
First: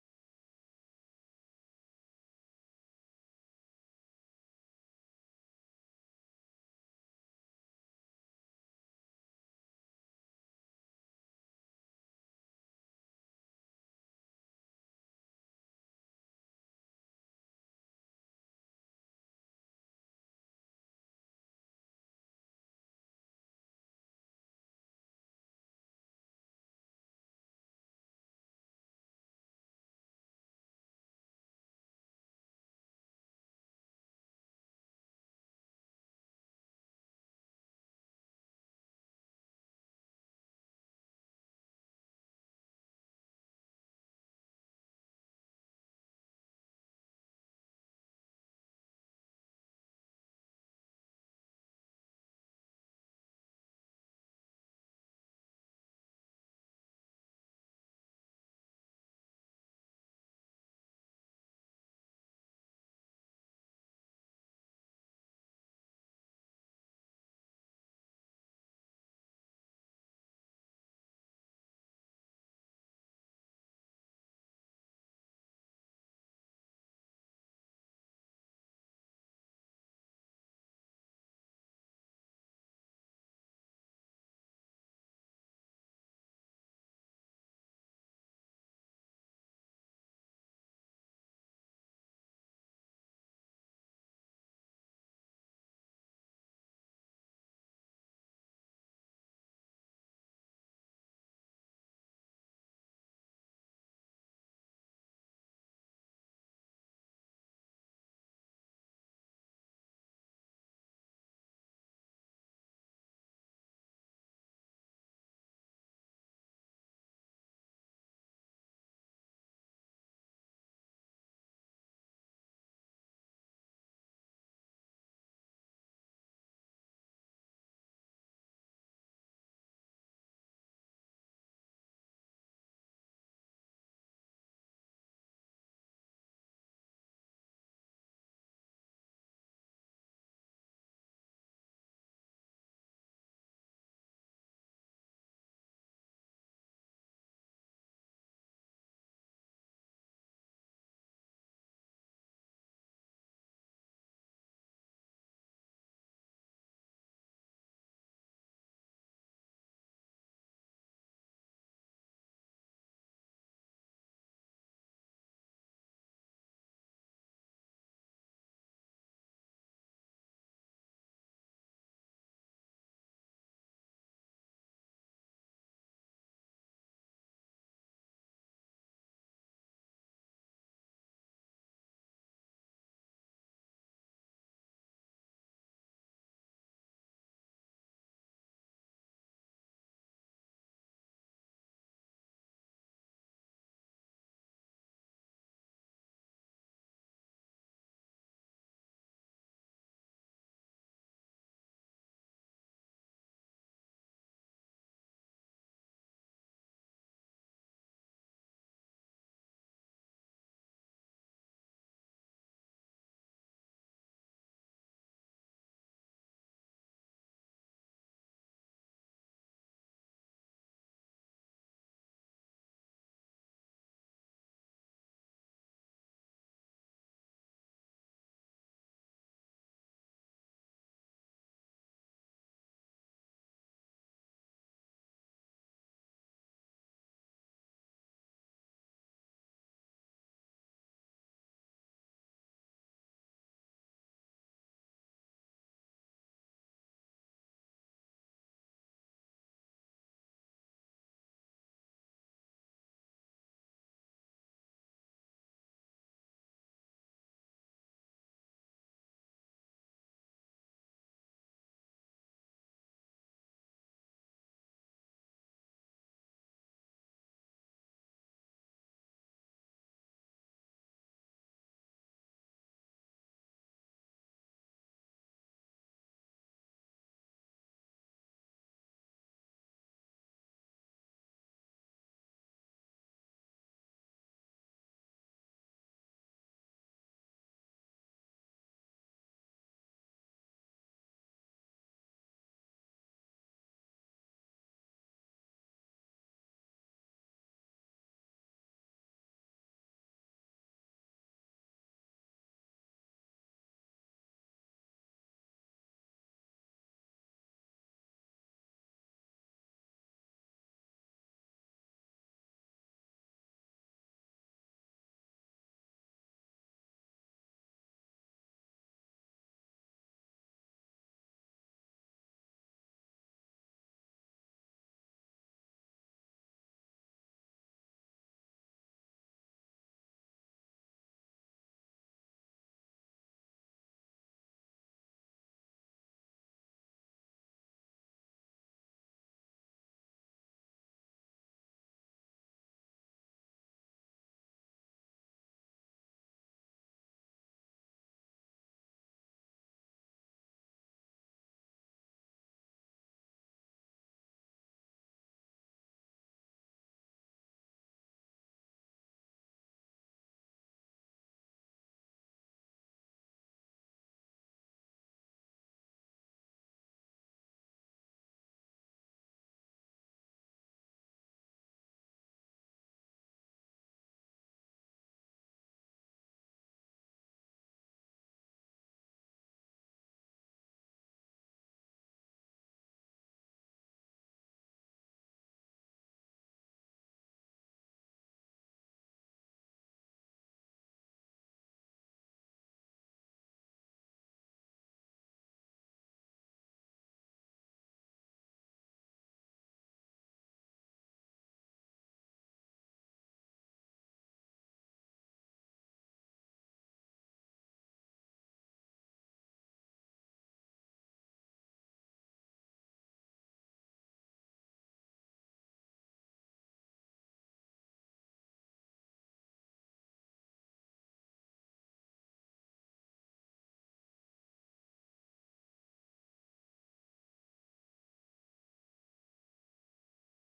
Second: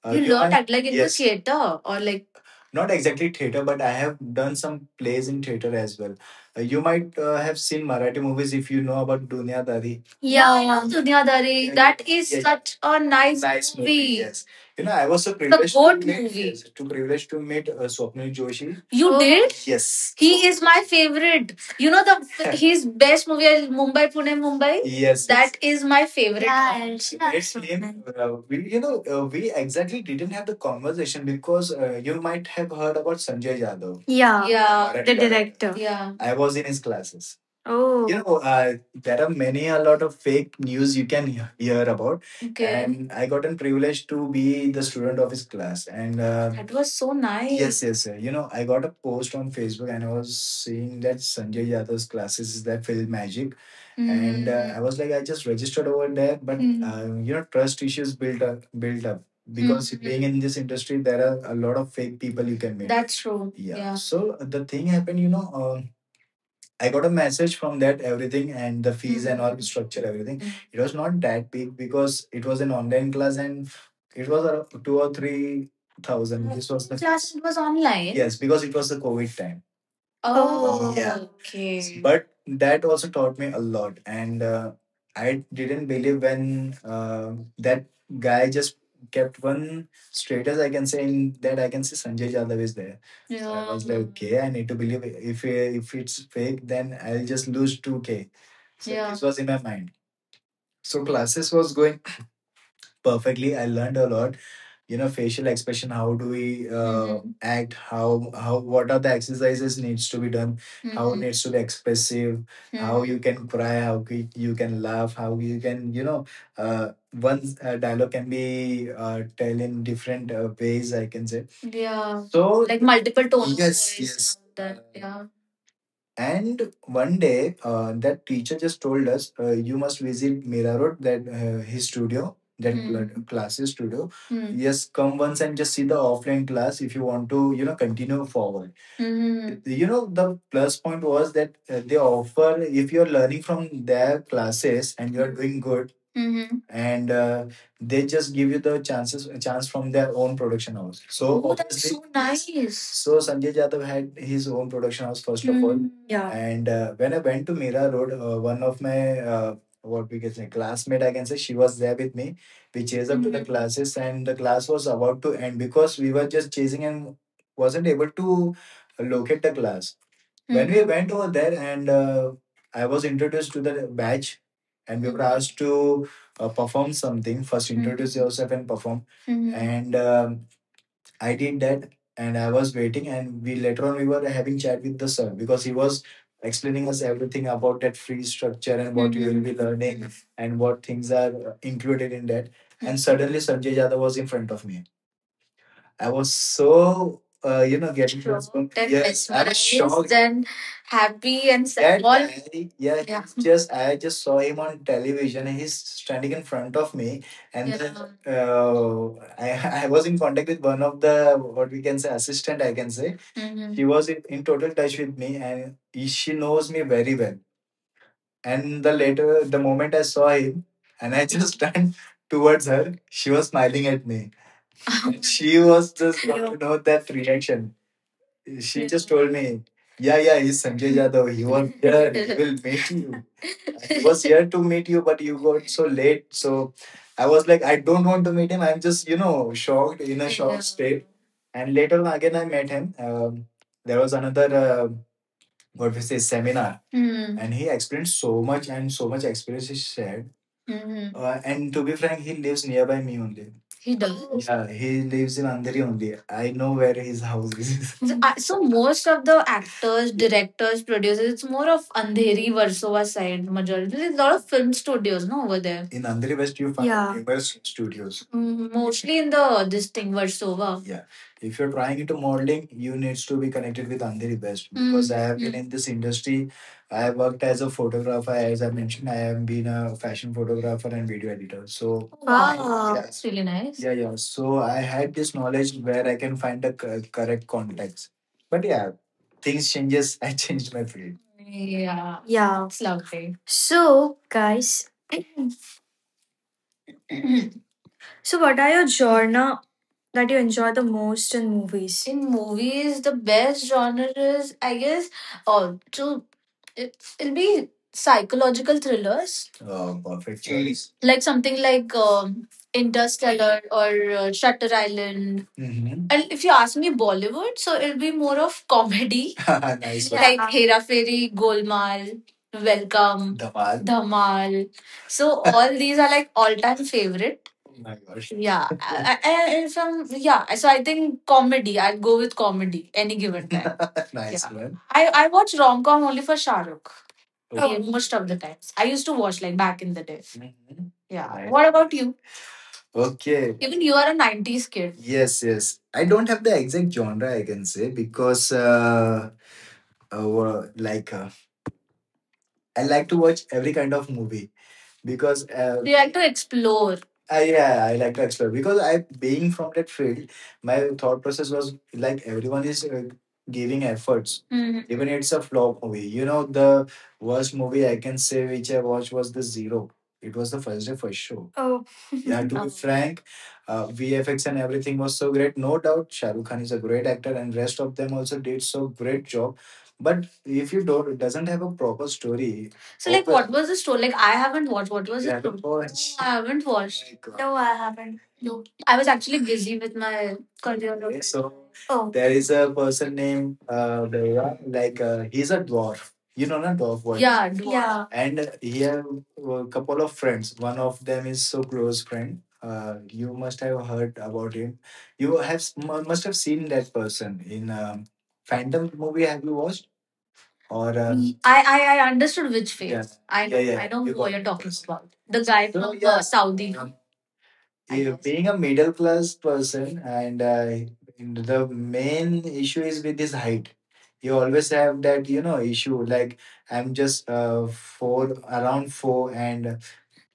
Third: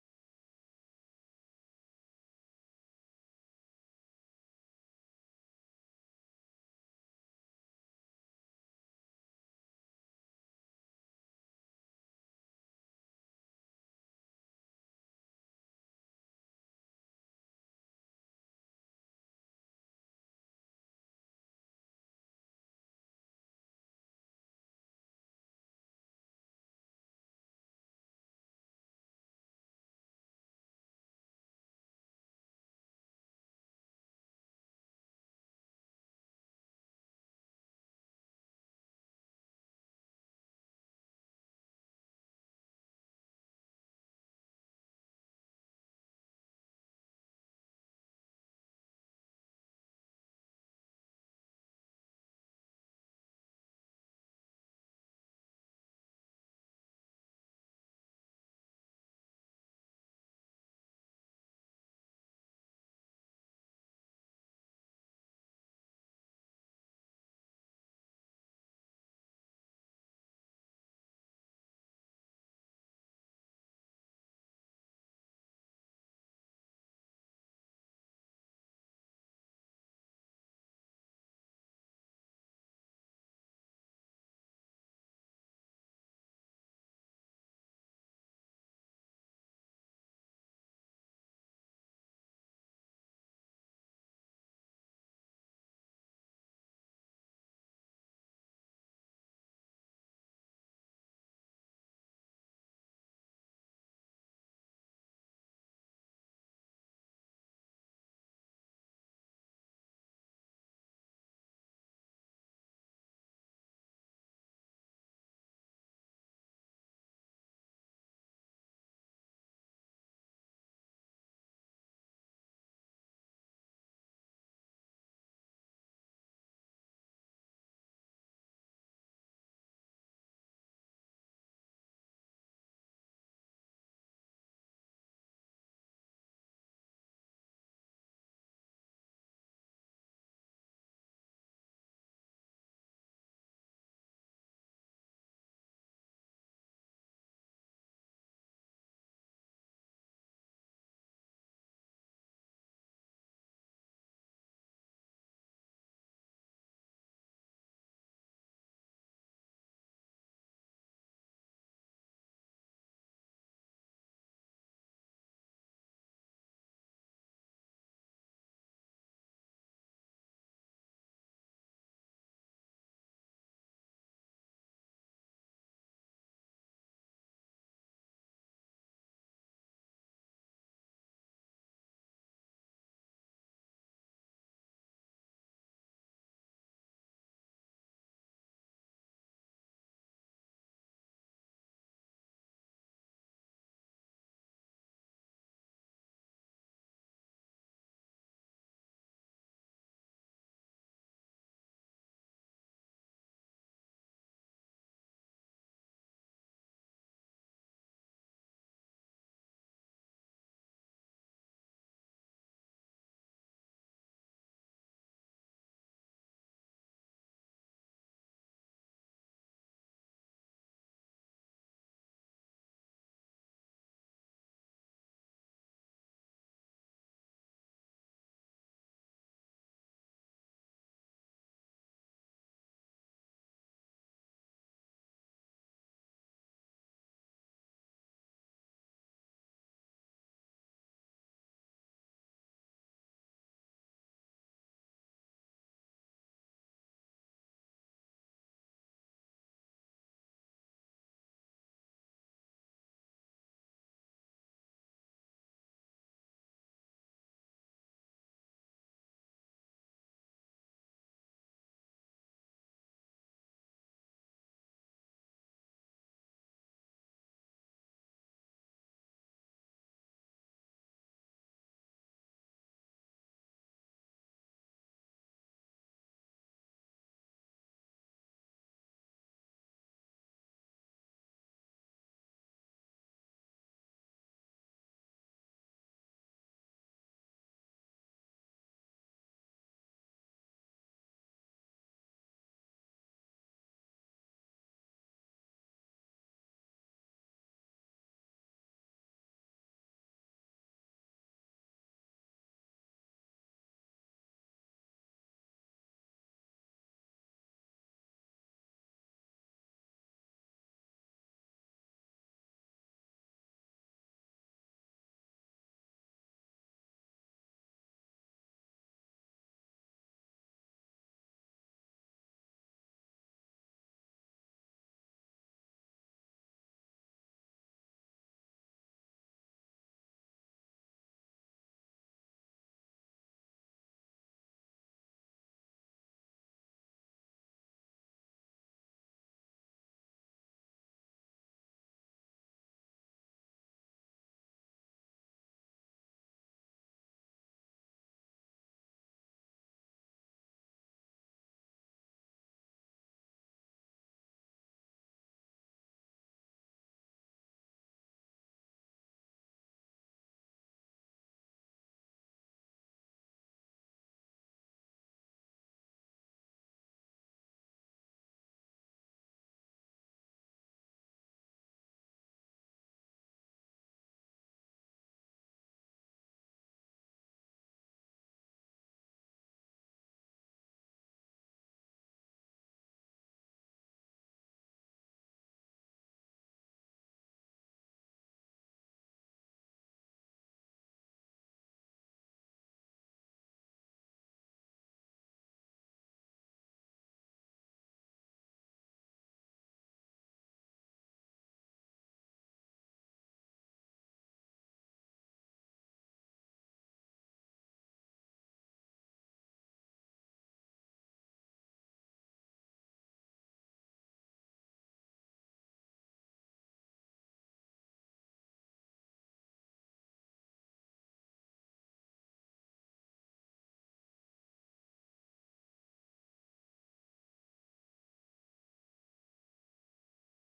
[SPEAKER 1] You learned know, act like in the, yes, theater, or like, not exactly theater, but I have done some plays in theater as well. You might have seen Marathi movies, if you know about Dunya Dari. Yeah, I know Duniya Dari. Yeah, that is, yeah, such a nice Nice movie. Movie. Yes, you know, I was so privileged to goat meet movie. Yes, to privileged to meet Swapnil Joshi. You, oh, did? Yes, he is my favorite. You know, the his best movie is Mumbai Pune Mumbai. Yes, that is my favorite. Yeah, she, it's name, we exactly didn't have the conversation because you might have heard about Sanjay Yadav. Yeah. Yeah, correct, the director. Yeah. I was in his classes. Oh. You know, a lot of fake news you can hear about. Okay. And I gotten privileged to be the student of his class. And that was so nice. Yes, yes, sir. You know, I got a post on Facebook and I was seeing that Sanjay Yadav's classes is that Film Magic, Mm, and I was like, I just registered over there, but, Mhm, you know, trust issues built up, because, Mhm, being in this industry, there are a lot of fake people you can meet. That's true. Yeah. Yeah. So the thing happened, you know, I got a message from that, everything, and the fees, mm-hmm, and all structure, everything. Mm-hmm. It was not that big because it was an online class, and it was around 2 or 3 thousand. This was the class. It was online, yes, because it was the COVID time. Oh, yeah, okay. But that also taught me a lot. And I didn't believe when that guy just kept one status, I can say, in that I can see Sanjay Jadhav is there. So I, yeah, was like, okay, I need to believe it. If if it's fake, then I'll just lose 2K. So, yeah, this was in my mind. So classes was going perfectly. I learned a lot, you know, facial expression, how do we, Mhm, act, how what are the exercises needs to be done, how it, Mhm, needs to be expressive, how, Mhm, you can cry, how, you can laugh, how you can, you know, uh, one dialogue can be tell in different ways, I can say. Yeah. So, like, multiple tones of, yes, voice, and yes, and all that. And one day, that teacher just told us, you must visit Mira Road, that his studio, that, Hmm, classes studio. Hmm. Yes, come once and just see the offline class if you want to, you know, continue forward. Hmm. You know, the plus point was that they offer, if you're learning from their classes and you're doing good, Hmm, and they just give you the chances chance from their own production house. So, oh, that's obviously so nice. So Sanjay Jadhav had his own production house first of all, Mm, yeah. And when I went to Mira Road, one of my, what we can say, classmate, I can say, she was there with me. We chased up to the, Mm, classes, and the class was about to end because we were just chasing and wasn't able to locate the class. When we, Mhm, went over there, and I was introduced to the batch, and we were, Mhm, asked to perform something. First, introduce, Mhm, yourself and perform, Mhm, and I did that. And I was waiting, and we, later on, we were having chat with the sir because he was explaining us everything about that free structure and what you will, Mhm, be learning, Mhm, and what things are included in that, and, Mhm, suddenly Sanjay Jadhav was in front of me. I was so you know, getting shocked, transformed. And yes, I was mesmerized, shocked and happy and sad. That all. Guy, yeah, yeah, he's just— I just saw him on television and he's standing in front of me, and yeah, then uh, I I was in contact with one of the, what we can say, assistant I can say. Mhm. She was in total touch with me and she knows me very well. And the later, the moment I saw him and I just turned towards her, she was smiling at me. She was just, you know, that reaction. She just told me, "Yeah, yeah, he's Sanjay Jadhav. He was here. He will meet you. He was here to meet you, but you got so late." So I was like, "I don't want to meet him. I'm just shocked, in a shocked state." And later on, again, I met him. There was another. What we say, seminar. Mm. And he explained so much, and so much experience he shared. Mhm. And to be frank, he lives nearby me only. He does. Yeah, he lives in Andheri only. I know where his house is. So, so most of the actors, directors, producers, it's more of Andheri, Versova side majority. There's a lot of film studios, no, over there. In Andheri West you find, yeah, numerous studios. Mm, mostly in the, this thing, Versova. Yeah, if you're trying into modeling, you needs to be connected with Andheri best because, mm-hmm, I have been in this industry. I have worked as a photographer, as I mentioned. I have been a fashion photographer and video editor. So, wow, yeah, that's really nice. Yeah, yeah. So I had this knowledge where I can find the correct contacts. But yeah, things changes. I changed my field. Yeah. Yeah. It's lovely. So, guys, so what are your genre that you enjoy the most in movies? In movies, the best genre is, I guess, to it'll be psychological thrillers. Oh, perfect choice. Like something like, Interstellar or Shutter Island. Mhm. And if you ask me Bollywood, so it'll be more of comedy. Nice one. Like Hera Fairy, Golmaal, Welcome, Dhamal. Dhamal. So all these are like all-time favorites. Oh my gosh. Yeah, I- from yeah. So I think comedy. I'd go with comedy any given time. Nice Yeah, one. I watch rom com only for Shah Rukh. Yeah, okay. Yeah, most of the times I used to watch like back in the day. Mhm. Yeah. Right. What about you? Okay. Even you are a nineties kid. Yes, yes. I don't have the exact genre, I can say, because uh like uh, I like to watch every kind of movie because, do you like to explore? I, yeah, I like to explore because I, being from that field, my thought process was like everyone is giving efforts. Even it's a flop movie. You know, the worst movie I can say which I watched was the Zero. It was the first day first show. Oh. Yeah, to be oh, frank, VFX and everything was so great. No doubt, Shahrukh Khan is a great actor, and rest of them also did so great job. But if you don't— doesn't have a proper story. So, like, what was the story? Like, I haven't watched. What was, yeah, the Have to story? Watch. I haven't watched. Like, no, I haven't. No, I was actually busy with my career. Okay, so, oh, there is a person named, Deva, like, he's a dwarf. You know, not dwarf, what? Yeah, dwarf. Yeah. And he have a couple of friends. One of them is so close friend. You must have heard about him. You have— must have seen that person in, Phantom movie. Have you watched? Or I, I understood which, yeah, phase. Yeah, I, yeah, know, yeah. I know you who got You're it. Talking about the guy so from yeah, Saudi, I yeah, guess. Being a middle class person, and the main issue is with his height. You always have that, you know, issue like, I'm just four, around four, and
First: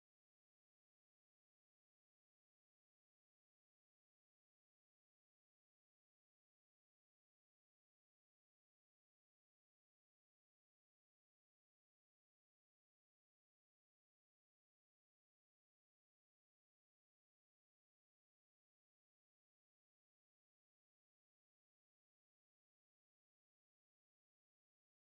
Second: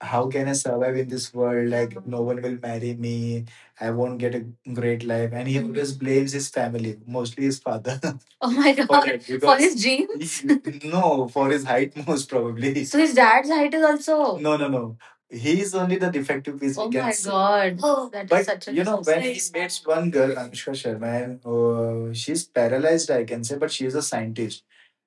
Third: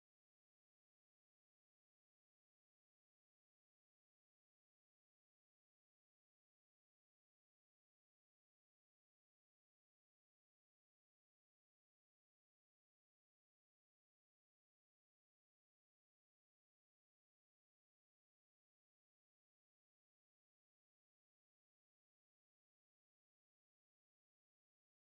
[SPEAKER 1] how can I survive in this world? Like, no one will marry me. I won't get a great life. And he always blames his family, mostly his father. Oh my god. For, it, for his jeans? No, for his height, most probably. So his dad's height is also. No, no, no. He's only the defective piece. Oh We can my say. God. Oh, that is But such a you know, when he disgrace. Meets one girl, Anushka Sharma, and she's paralyzed, I can say, but she's a scientist,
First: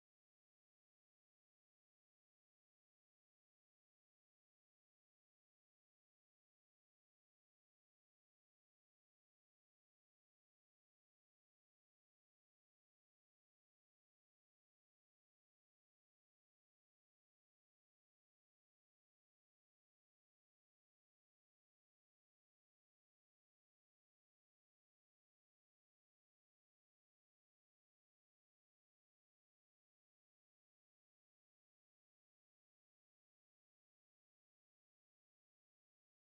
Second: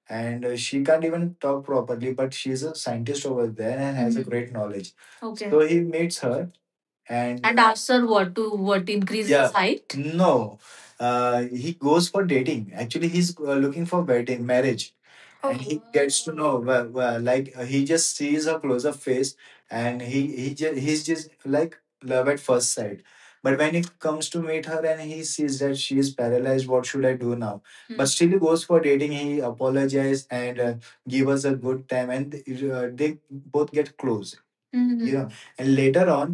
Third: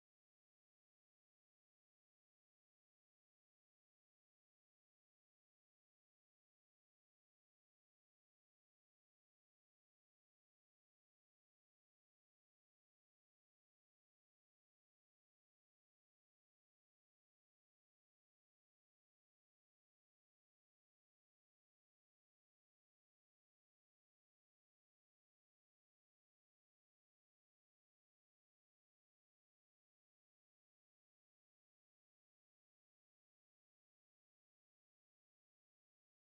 [SPEAKER 1] and she can't even talk properly, but she's a scientist over there and has a, mhm, great knowledge. Okay. So he meets her and asks her what to— what increase his, yeah, height. No, he goes for dating, actually. He's looking for wedding, marriage. And he gets to know, well, well, like, he just sees her close-up face, and he's just like love at first sight. But when he comes to meet her, and he sees that she is paralyzed, what should I do now? But, hmm, still he goes for dating. He apologizes and, give us a good time, and they both get close. Mhm. You know, and later on,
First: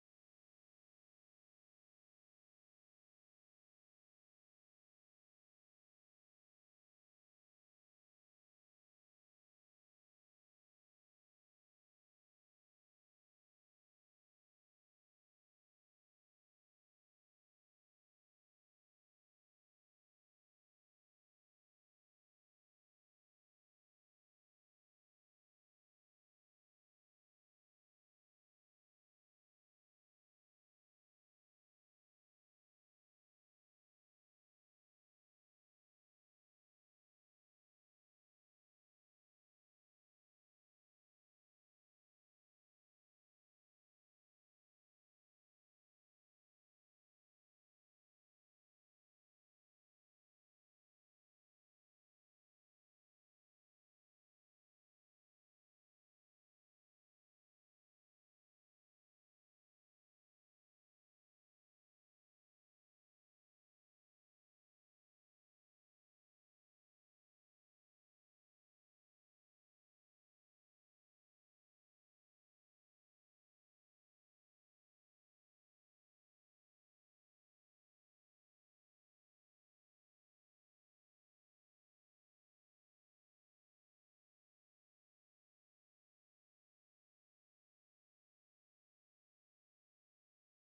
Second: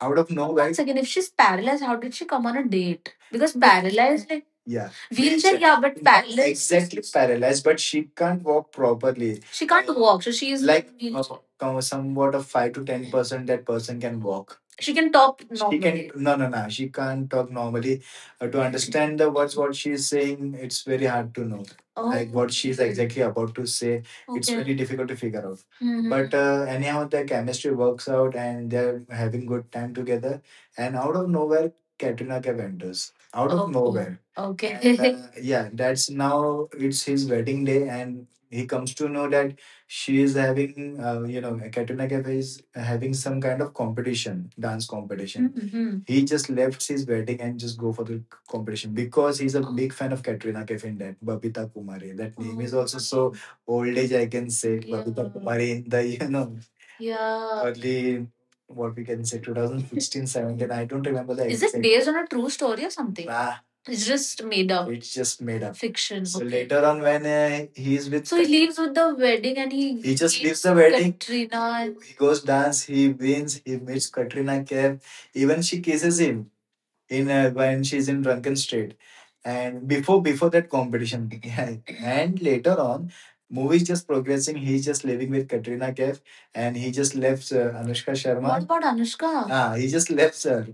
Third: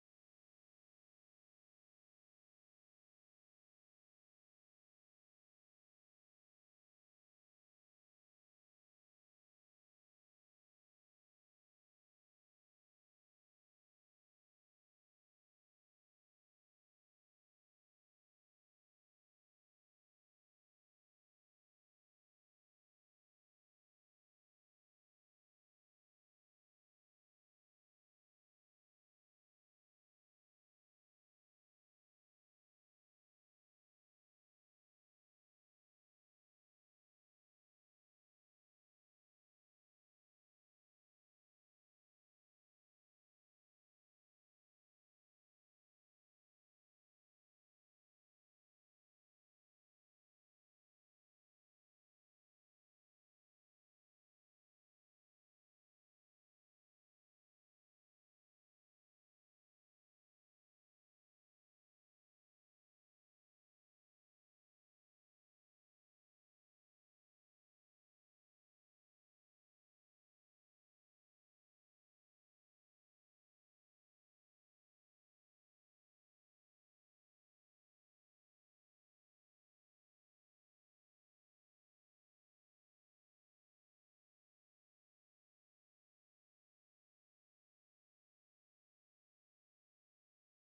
[SPEAKER 1] out of nowhere. Once again, if she's paralyzed, how did she come on a date? Because paralyzed, like, yeah, wheelchair, yeah, yeah, but paralyzed. Exactly paralyzed, but she can't walk properly. She can't walk, so she is. Like in, somewhat of 5 to 10% that person can walk. She can talk normally. She can— no, no, no. She can't talk normally. To understand the words what she is saying, it's very hard to know. Oh. Like what she's exactly about to say, okay, it's okay, very difficult to figure out. Mhm. But anyhow, their chemistry works out and they're having good time together. And out of nowhere, Katrina Kaif enters. Out of, oh, oh, nowhere. Okay. And yeah, that's— now it's his wedding day, and he comes to know that she is having, you know, Katrina Kaif is having some kind of competition, dance competition. Mhm. He just left his wedding and just go for the competition because he's a big fan of Katrina Kaif in that Babita Kumari. That name is, oh, also so old age, I can say, Babita, yeah, Babita Kumari in the, you know, yeah, early, what we can say, 2016, 17. I don't remember the Is exact. It based on a true story or something? Nah, it's just made up. It's just made up. Fiction. So, okay, later on, when he is with— so he leaves with the wedding, and he just leaves the wedding. Katrina. He goes dance. He wins. He meets Katrina Kaif. Even she kisses him in, when she's in drunken state, and before that competition. Yeah. And later on, movie's just progressing. He's just living with Katrina Kaif, and he just left, Anushka Sharma. What about Anushka? Ah, he just left her.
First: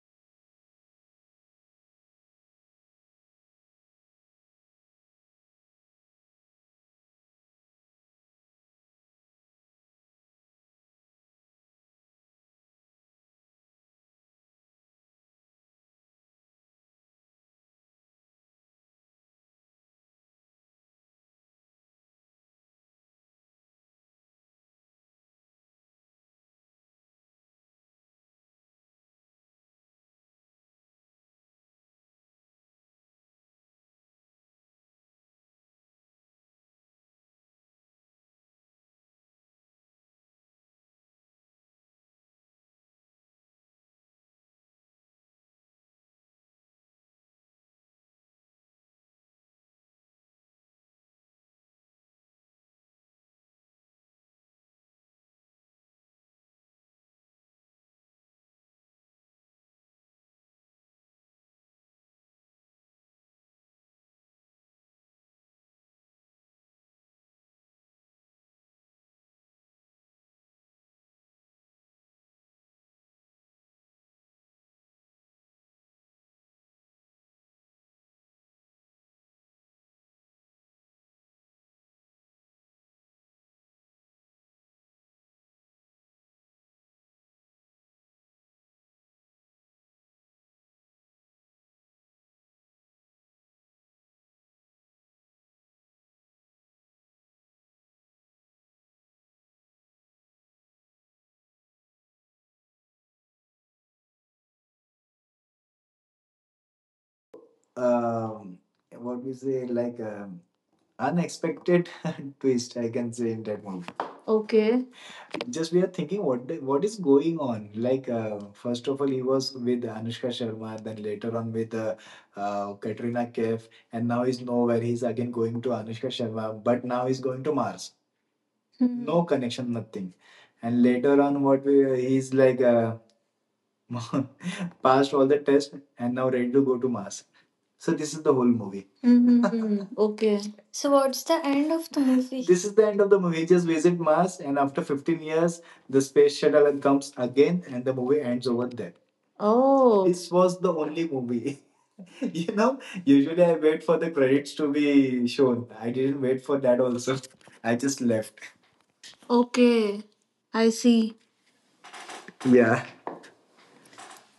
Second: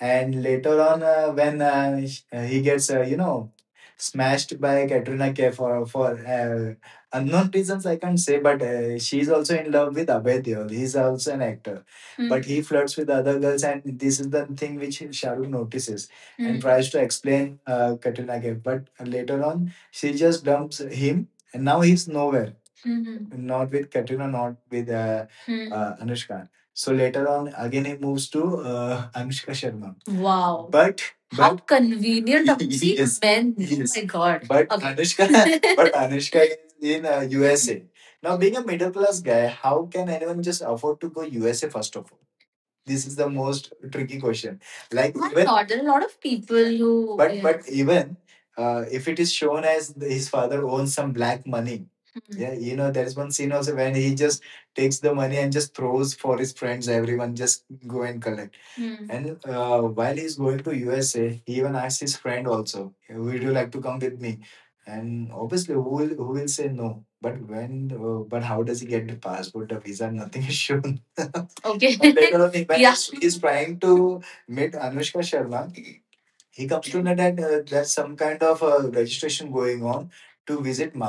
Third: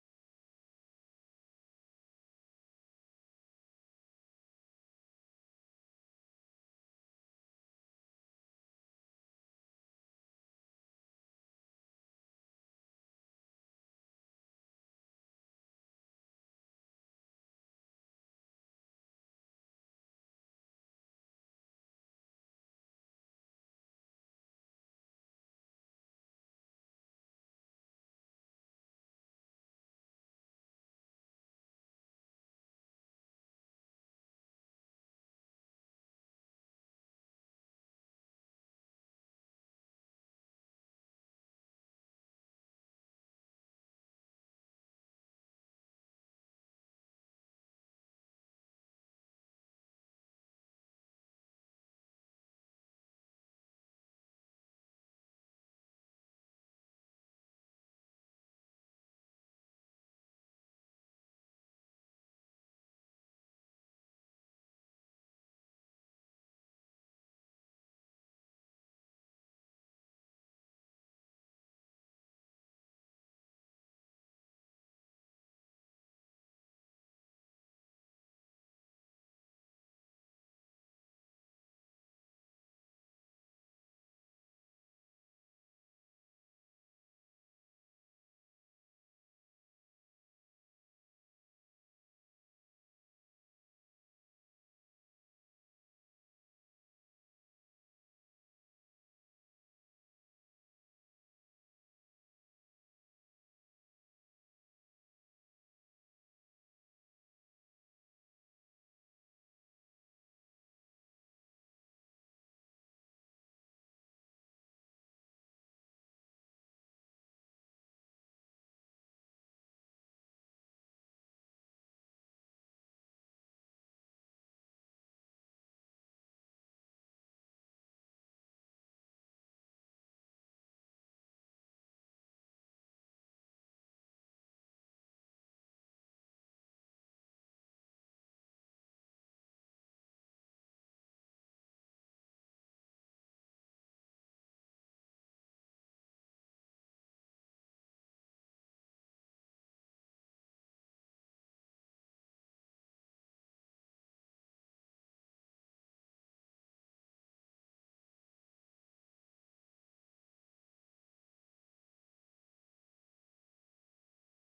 [SPEAKER 1] And later on, he gets, you know, smashed by Katrina Kaif for, unknown reasons, I can't say, but she's also in love with Abhay Deol. He's also an actor. Hmm. But, hmm, he flirts with other girls, and this is the thing which Shahrukh notices, and, hmm, tries to explain, Katrina Kaif. But later on, she just dumps him, and now he's nowhere. Hmm. Not with Katrina, not with, hmm, Anushka. So later on, again he moves to, Anushka Sharma. Wow. But how— but how convenient of these Yes, men. Yes. Oh my god. But, okay, Anushka, but Anushka is in, USA. Now, being a middle class guy, how can anyone just afford to go USA first of all? This is the most tricky question. Like, why even not? There are a lot of people who— but yeah, but even if it is shown as his father owns some black money. Hmm. Yeah, you know, there's one scene also when he just takes the money and just throws for his friends. Everyone just go and collect. Hmm. And while he's going to USA, he even asks his friend also, would you like to come with me? And obviously, who will say no? But when but how does he get the passport, the visa? Nothing is shown. Okay. And later on, when yeah. he's trying to meet Anushka Sharma, he comes to know that there's some kind of registration going on to visit
[SPEAKER 2] um, what we say, like, unexpected twist, I can say, in that movie. Okay. Just we are thinking what is going on, like, first of all he was with Anushka Sharma, then later on with Katrina Kaif, and now he's nowhere. He's again going to Anushka Sharma, but now he's going to Mars. Hmm. No connection, nothing. And later on, what we, he's like, passed all the tests and now ready to go to Mars. So this is the whole movie. Mm-hmm. Okay. So what's the end of the movie? This is the end of the movie. Just visit Mars, and after 15 years, the space shuttle comes again, and the movie ends over there. Oh. This was the only movie. you know, usually I wait for the credits to be shown. I didn't wait for that also. I just left. Okay. I see. Yeah.